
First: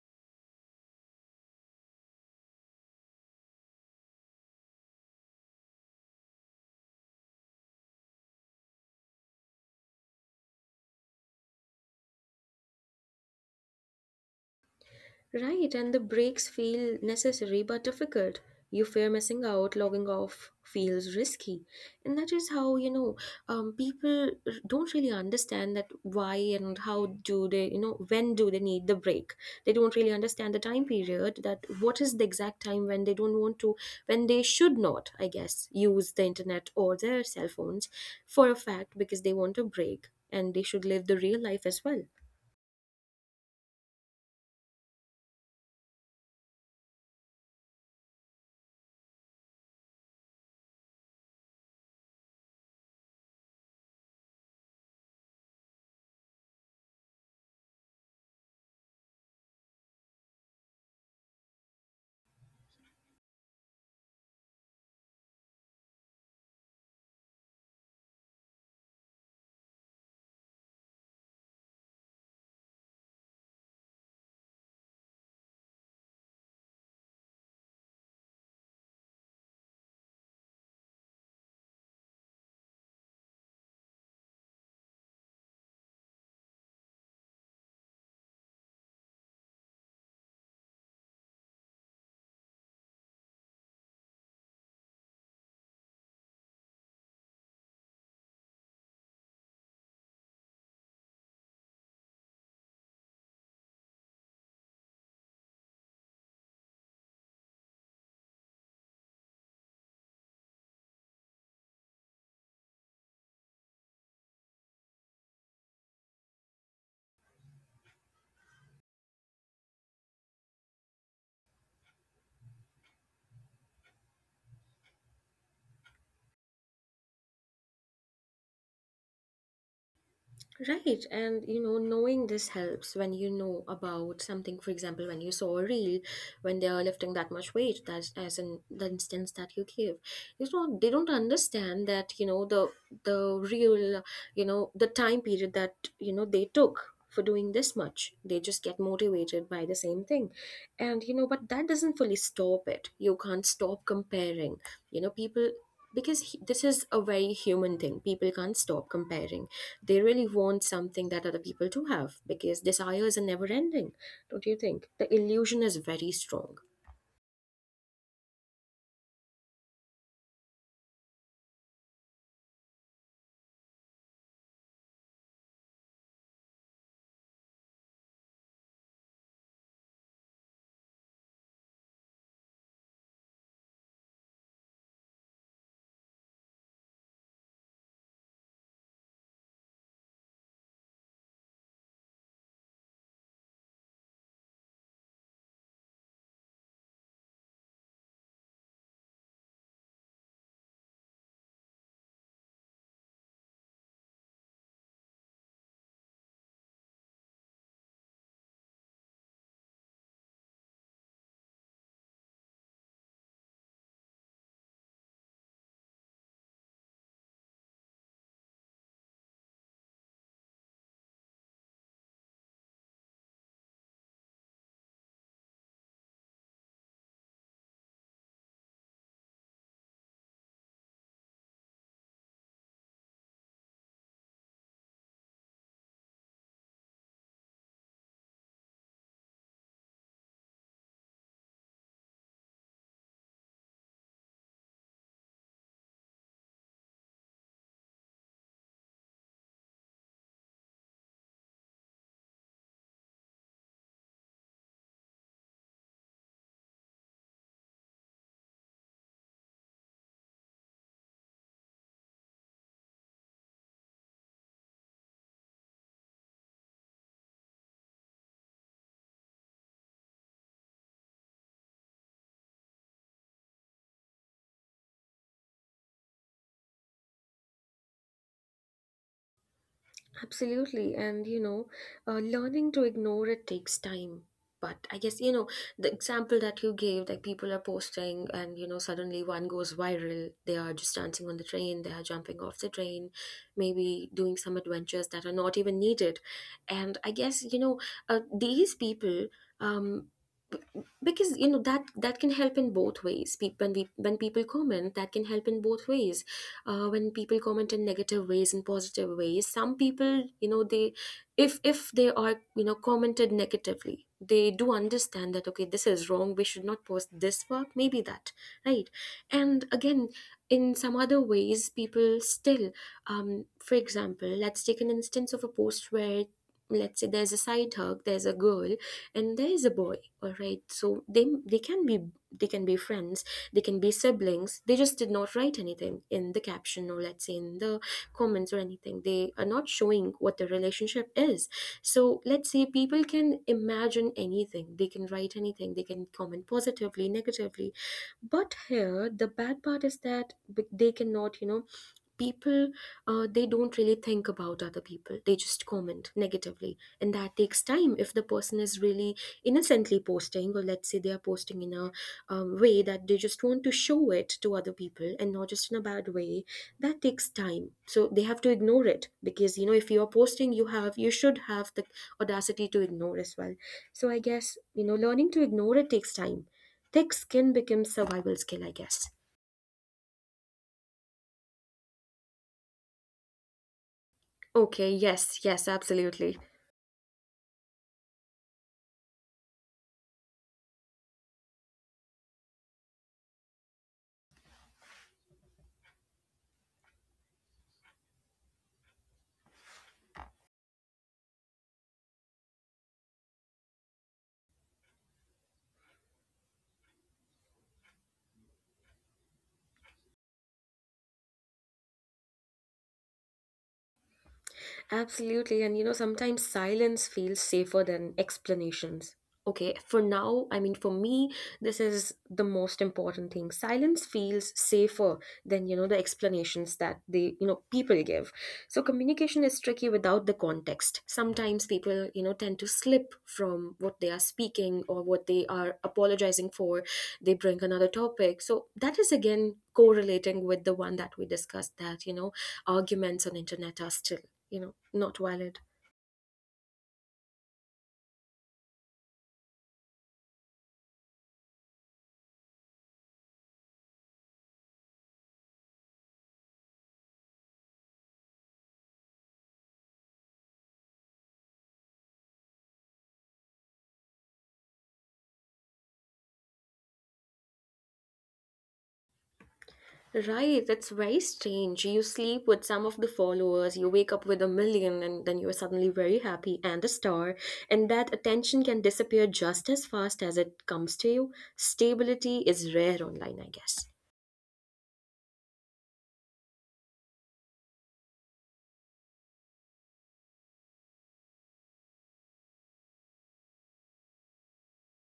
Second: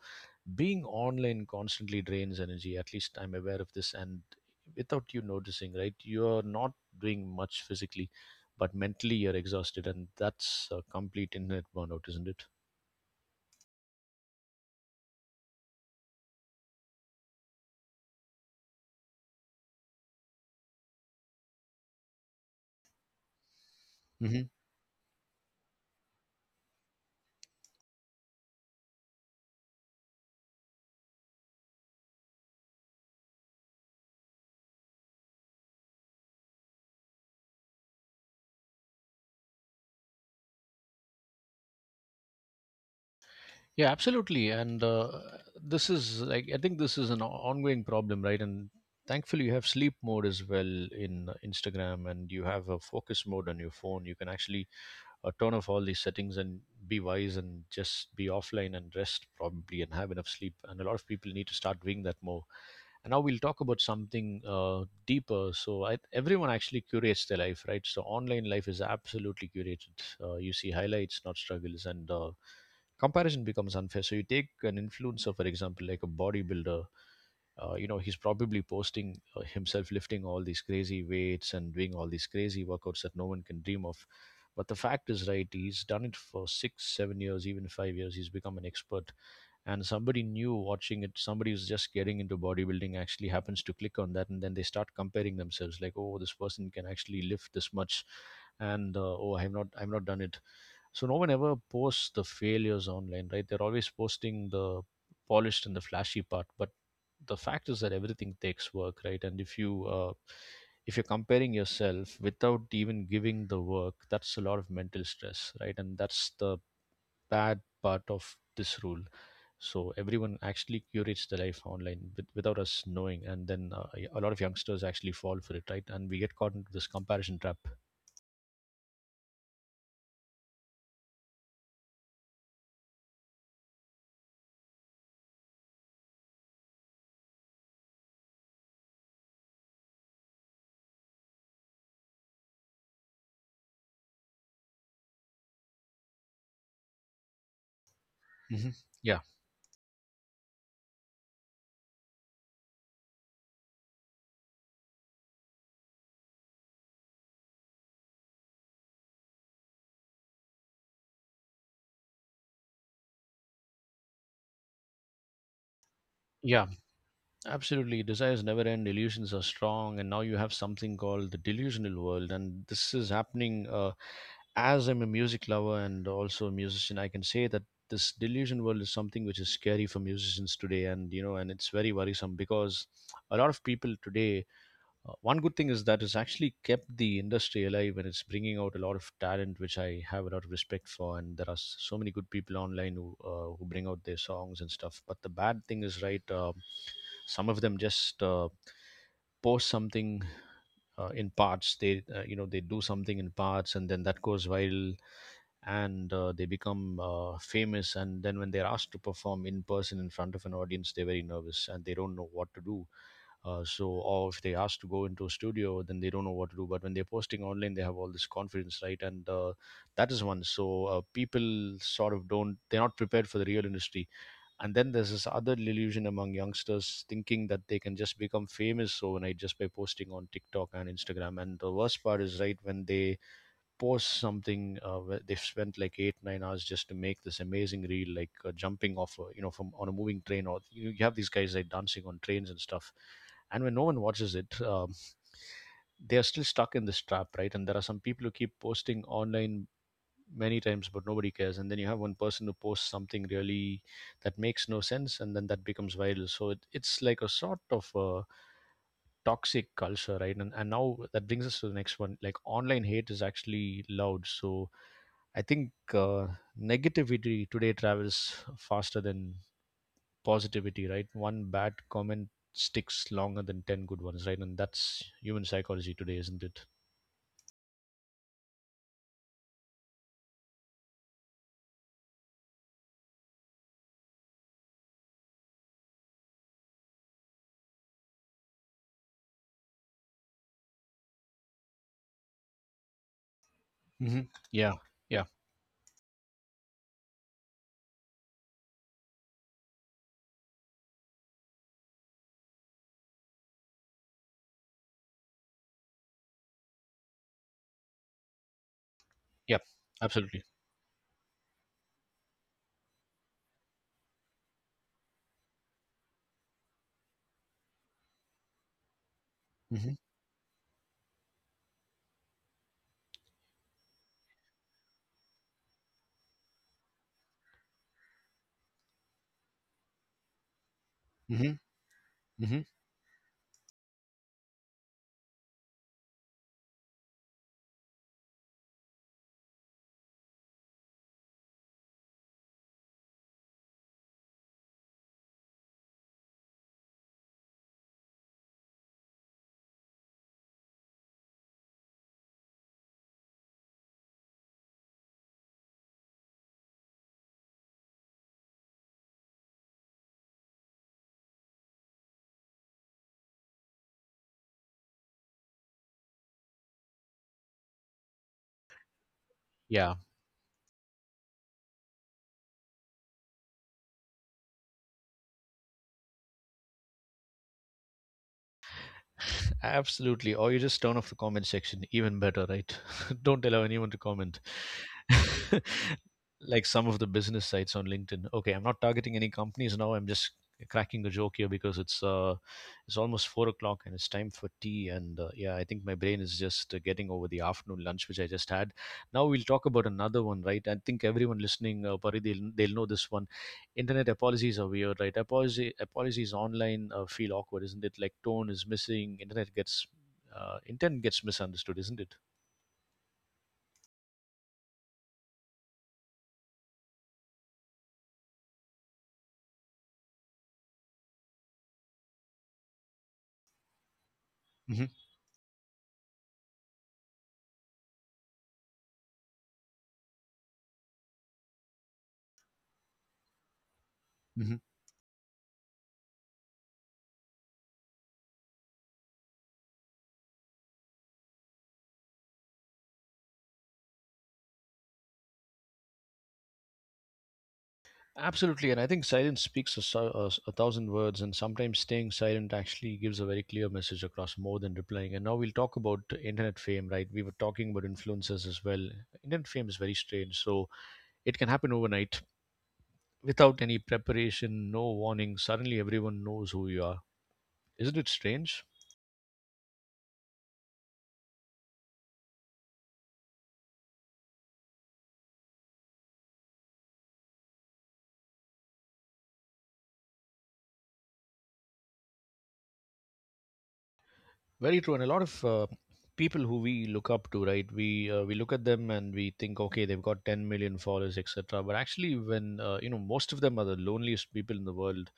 [SPEAKER 1] being online constantly drains energy. At least I'm aware of this, and without you noticing, right? You're not doing much physically, but mentally you're exhausted, and that's a complete internet burnout, isn't it?
[SPEAKER 2] Right, and the breaks feel necessary but difficult. You fear missing out, logging off feels risky. And that is how, you know, people don't really understand that why and how do they, you know, when do they need the break. They don't really understand the time period that what is the exact time when they don't want to, when they should not, I guess, use the internet or their cell phones for a fact because they want a break and they should live the real life as well.
[SPEAKER 1] Yeah, absolutely. And This is like, I think this is an ongoing problem, right? And thankfully, you have sleep mode as well in Instagram, and you have a focus mode on your phone. You can actually turn off all these settings and be wise and just be offline and rest probably and have enough sleep. And a lot of people need to start doing that more. And now we'll talk about something deeper. So I, everyone actually curates their life, right? So online life is absolutely curated. You see highlights, not struggles, and comparison becomes unfair. So you take an influencer, for example, like a bodybuilder. You know, he's probably posting, himself lifting all these crazy weights and doing all these crazy workouts that no one can dream of. But the fact is, right, he's done it for 6 7 years, even 5 years. He's become an expert. And somebody new watching it, somebody who's just getting into bodybuilding, actually happens to click on that, and then they start comparing themselves, like, oh, this person can actually lift this much. And oh, I am not done it. So no one ever posts the failures online, right? They're always posting the polished and the flashy part, but the fact is that everything takes work, right? And if you're comparing yourself without even giving the work, that's a lot of mental stress, right? And that's the bad part of this rule. So everyone actually curates their life online without us knowing, and then a lot of youngsters actually fall for it, right? And we get caught into this comparison trap.
[SPEAKER 2] Right, and you know, knowing this helps when you know about something. For example, when you saw a reel, when they are lifting that much weight, that's as in the instance that you gave, you know, they don't understand that you know the real, you know, the time period that you know they took for doing this much. They just get
[SPEAKER 1] Hmm. Yeah,
[SPEAKER 2] motivated by the same thing, and you know, but that doesn't fully stop it. You can't stop comparing. You know, people because this is a very human thing, people can't stop comparing. They really want something that other people do have because desires are never ending. Don't you think? The illusion is very strong.
[SPEAKER 1] yeah. Absolutely. Desires never end, illusions are strong, and now you have something called the delusional world. And this is happening, as I'm a music lover and also a musician. I can say that this delusion world is something which is scary for musicians today, and it's very worrisome because a lot of people today, one good thing is that it's actually kept the industry alive and it's bringing out a lot of talent, which I have a lot of respect for. And there are so many good people online who bring out their songs and stuff. But the bad thing is, right, some of them just, post something, in parts. They do something in parts, and then that goes viral, and they become, famous. And then when they're asked to perform in person in front of an audience, they're very nervous and they don't know what to do, so, or if they ask to go into a studio, then they don't know what to do. But when they're posting online, they have all this confidence, right? And that is one. So, people sort of don't, they're not prepared for the real industry. And then there's this other illusion among youngsters thinking that they can just become famous overnight just by posting on TikTok and Instagram. And the worst part is, right, when they post something, where they've spent like 8 9 hours just to make this amazing reel, like jumping off a, from on a moving train, or you have these guys like dancing on trains and stuff. And when no one watches it, they are still stuck in this trap, right? And there are some people who keep posting online many times but nobody cares, and then you have one person who posts something really that makes no sense, and then that becomes viral. So it's like a sort of a toxic culture, right? And now that brings us to the next one, like online hate is actually loud. So I think, negativity today travels faster than positivity, right? One bad comment sticks longer than 10 good ones, right? And that's human psychology today, isn't it?
[SPEAKER 2] Absolutely. And, you know, learning to ignore it takes time. But I guess, you know, the example that you gave, like people are posting and, you know, suddenly one goes viral. They are just dancing on the train, they are jumping off the train, maybe doing some
[SPEAKER 1] Hmm.
[SPEAKER 2] adventures
[SPEAKER 1] Yeah,
[SPEAKER 2] that are not
[SPEAKER 1] yeah,
[SPEAKER 2] even needed. And I guess, you know, these people, um, b- because you know that that can help in both ways. When we when people comment, that can help in both ways. When people comment in negative ways and positive ways, some
[SPEAKER 1] yeah.
[SPEAKER 2] people, you know,
[SPEAKER 1] Absolutely.
[SPEAKER 2] they, if they are, you know, commented negatively, they do understand that okay, this is wrong, we should not post this work maybe, that right. And again,
[SPEAKER 1] Hmm.
[SPEAKER 2] in some other ways people still, for example, let's take an instance of a post where let's say there's a side hug, there's a girl and there is a boy. All right, so they
[SPEAKER 1] Hmm.
[SPEAKER 2] can be, they can be
[SPEAKER 1] Hmm.
[SPEAKER 2] friends, they can be siblings. They just did not write anything in the caption, or let's say in the comments or anything. They are not showing what the relationship is. So let's say people can imagine anything. They can write anything. They can comment positively, negatively. But here, the bad part is that they cannot, you know, people, they don't really think about other people, they just comment negatively, and that takes time. If the person is really innocently posting, or let's say they are posting in a way that they just want to show it to other people and not just in a bad way, that takes time. So they have to ignore it, because you know, if you are
[SPEAKER 1] Yeah.
[SPEAKER 2] posting, you should have the audacity to ignore as well. So I guess, you know, learning to ignore it takes time. Thick skin becomes survival skill, I guess.
[SPEAKER 1] Absolutely, or you just turn off the comment section, even better, right? Don't allow anyone to comment.
[SPEAKER 2] Okay, yes, yes, absolutely.
[SPEAKER 1] Like some of the business sites on LinkedIn. Okay, I'm not targeting any companies now. I'm just cracking a joke here because it's almost 4 o'clock and it's time for tea. And yeah, I think my brain is just, getting over the afternoon lunch which I just had. Now we'll talk about another one, right? I think everyone listening, Pari, they'll know this one. Internet apologies are weird, right? Apologies online, feel awkward, isn't it? Like tone is missing. Internet gets uh, intent gets misunderstood, isn't
[SPEAKER 2] Absolutely. And you know, sometimes silence feels safer than explanations. Okay, for now, I mean, for me, this is the most important thing. Silence feels
[SPEAKER 1] it?
[SPEAKER 2] safer than, you know, the explanations that they, you know, people give. So communication is tricky without the context. Sometimes people, you know, tend to slip from what they are
[SPEAKER 1] Hmm.
[SPEAKER 2] speaking or what they are apologizing for. They bring another topic. So that is again correlating with the one that we discussed, that, you know, arguments on internet are still, you know, not valid.
[SPEAKER 1] Absolutely, and I think silence speaks a, so- a s- a thousand words, and sometimes staying silent actually gives a very clear message across more than replying. And now we'll talk about internet fame, right? We were talking about influencers as well. Internet fame is very strange, so it can happen overnight without any preparation, no warning. Suddenly, everyone knows who you are. Isn't it strange?
[SPEAKER 2] Right, that's very strange. You sleep with some of the followers, you wake up with a million, and then you're suddenly very happy and a star. And that attention can disappear just as fast as it comes to you. Stability is rare online, I guess.
[SPEAKER 1] Very true, and a lot of, people who we look up to, right? We look at them and we think, okay, they've got 10 million followers, etc. But actually, when most of them are the loneliest people in the world,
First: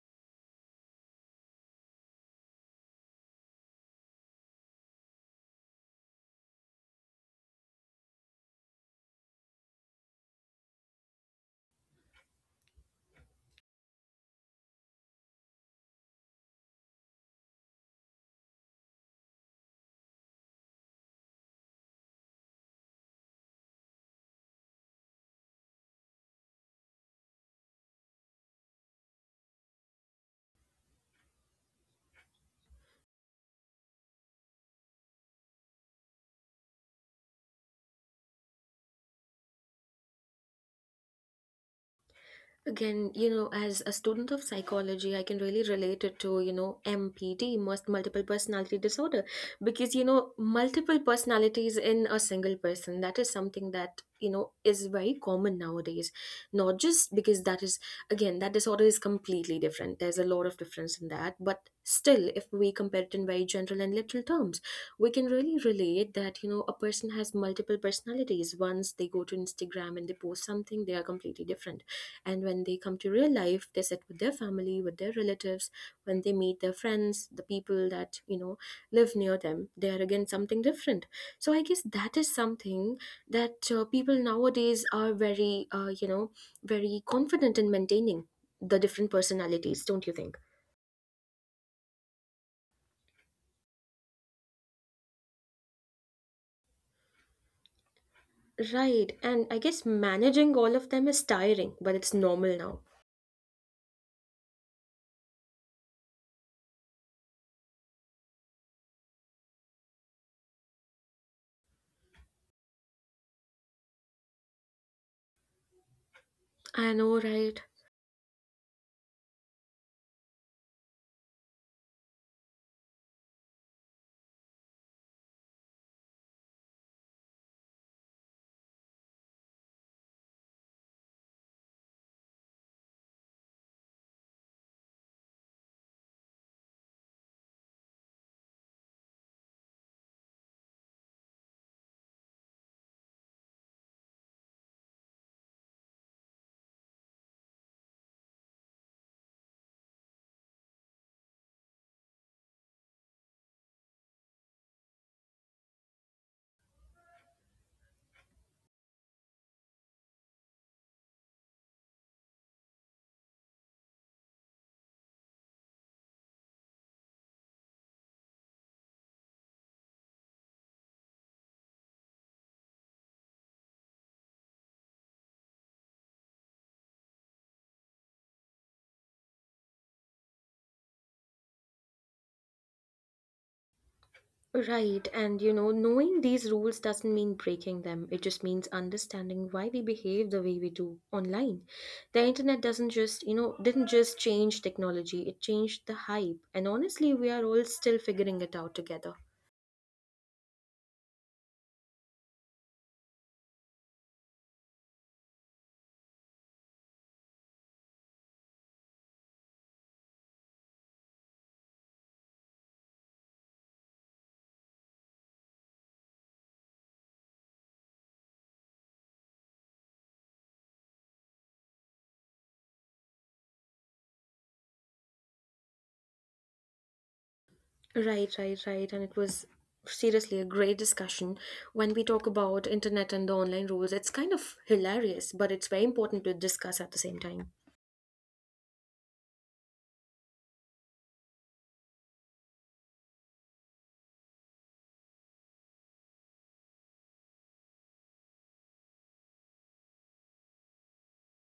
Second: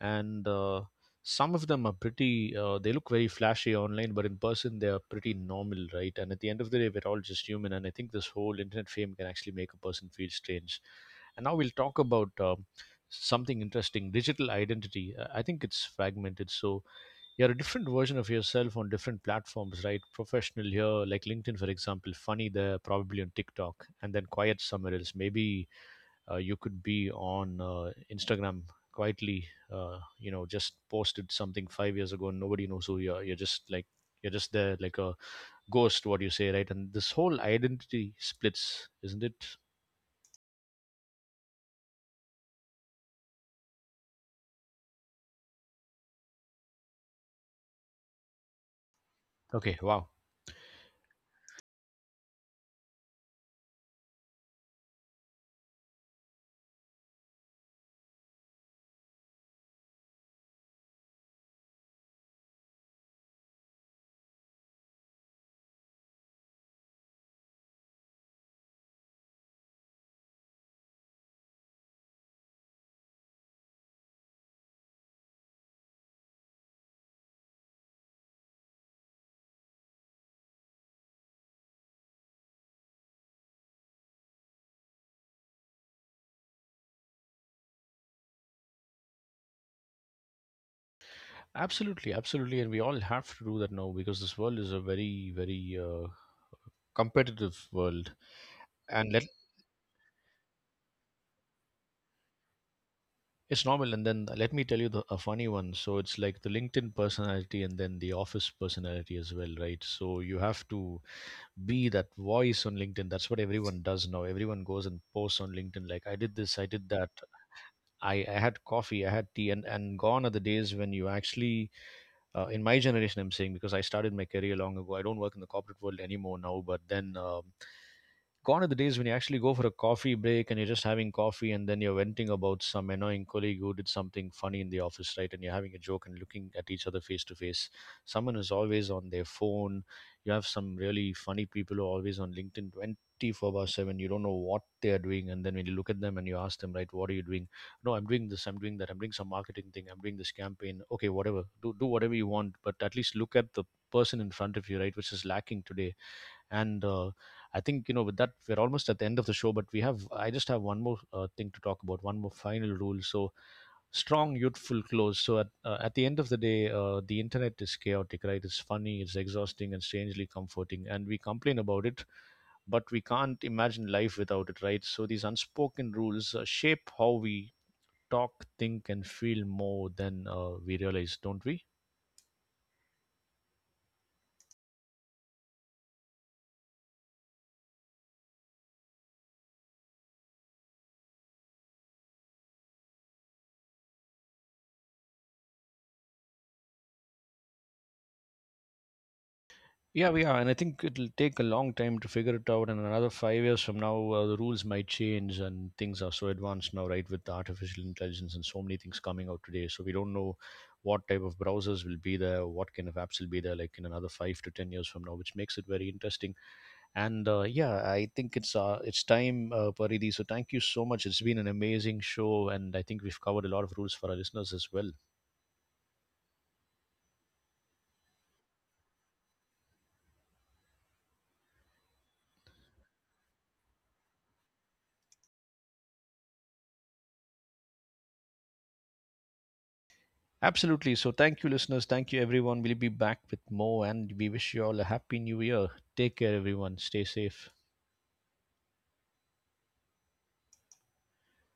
[SPEAKER 1] and some of them are pretty. They look very flashy online, but in person, they are pretty normal, right? And at the end of the day, we're all just human, and I think this whole internet fame can actually make a person feel strange. And now we'll talk about, something interesting. Digital identity. I think it's fragmented, so you're a different version of yourself on different platforms, right? Professional here, like LinkedIn, for example, funny there, probably on TikTok, and then quiet somewhere else. Maybe you could be on Instagram quietly, just posted something 5 years ago and nobody knows who you are. You're just like, you're just there like a ghost, what you say, right? And this whole identity splits, isn't it?
[SPEAKER 2] Again, you know, as a student of psychology, I can really relate it to, you know, MPD, most multiple personality disorder,
[SPEAKER 1] Okay, wow.
[SPEAKER 2] because, you know, multiple personalities in a single person, that is something that, you know, is very common nowadays. Not just because that is, again, that disorder is completely different. There's a lot of difference in that. But still, if we compare it in very general and literal terms, we can really relate that, you know, a person has multiple personalities. Once they go to Instagram and they post something, they are completely different, and when they come to real life, they sit with their family, with their relatives, when they meet their friends, the people that, you know, live near them, they are again something different. So I guess that is something that people nowadays are very, you know, very confident in maintaining the different personalities, don't you think?
[SPEAKER 1] Absolutely, absolutely. And we all have to do that now because this world is a very, very, competitive world, and
[SPEAKER 2] Right. And I guess managing all of them is tiring, but it's normal now.
[SPEAKER 1] it's normal. And then let me tell you the, a funny one. So it's like the LinkedIn personality and then the office personality as well, right? So you have to be that voice on LinkedIn. That's what everyone does now. Everyone goes and posts on LinkedIn, like, I did this, I did
[SPEAKER 2] I
[SPEAKER 1] that.
[SPEAKER 2] know, right?
[SPEAKER 1] I had coffee, I had tea, and gone are the days when you actually, in my generation, I'm saying, because I started my career long ago, I don't work in the corporate world anymore now, but then. Gone are the days when you actually go for a coffee break and you're just having coffee, and then you're venting about some annoying colleague who did something funny in the office, right? And you're having a joke and looking at each other face to face. Someone is always on their phone. You have some really funny people who are always on LinkedIn 24 by 7. You don't know what they are doing. And then when you look at them and you ask them, right, what are you doing? No, I'm doing this, I'm doing that, I'm doing some marketing thing, I'm doing this campaign. Okay, whatever. Do whatever you want, but at least look at the person in front of you, right, which is lacking today. And I think, with that we're almost at the end of the show. But we have I just have one more, thing to talk about, one more final rule. So, strong youthful clothes. So, at the end of the day, the internet is chaotic, right? It's funny, it's exhausting, and strangely comforting, and we complain about it, but we can't imagine life without it, right? So these unspoken rules, shape how we talk, think, and feel more than, we realize, don't we?
[SPEAKER 2] Right, and you know, knowing these rules doesn't mean breaking them. It just means understanding why we behave the way we do online. The internet doesn't just, you know, didn't just change technology, it changed the hype. And honestly, we are all still figuring it out together.
[SPEAKER 1] Yeah, we are, and I think it'll take a long time to figure it out. And another 5 years from now, the rules might change, and things are so advanced now, right? With the artificial intelligence and so many things coming out today, so we don't know what type of browsers will be there, what kind of apps will be there, like in another 5 to 10 years from now, which makes it very interesting. And yeah, I think it's time, Paridhi. So thank you so much. It's been an amazing show, and I think we've covered a lot of rules for our listeners as well.
[SPEAKER 2] Right, right, right. And it was seriously a great discussion. When we talk about internet and the online rules, it's kind of hilarious, but it's very important to discuss at the same time.
[SPEAKER 1] Absolutely. So, thank you, listeners. Thank you, everyone. We'll be back with more, and we wish you all a happy new year. Take care, everyone. Stay safe.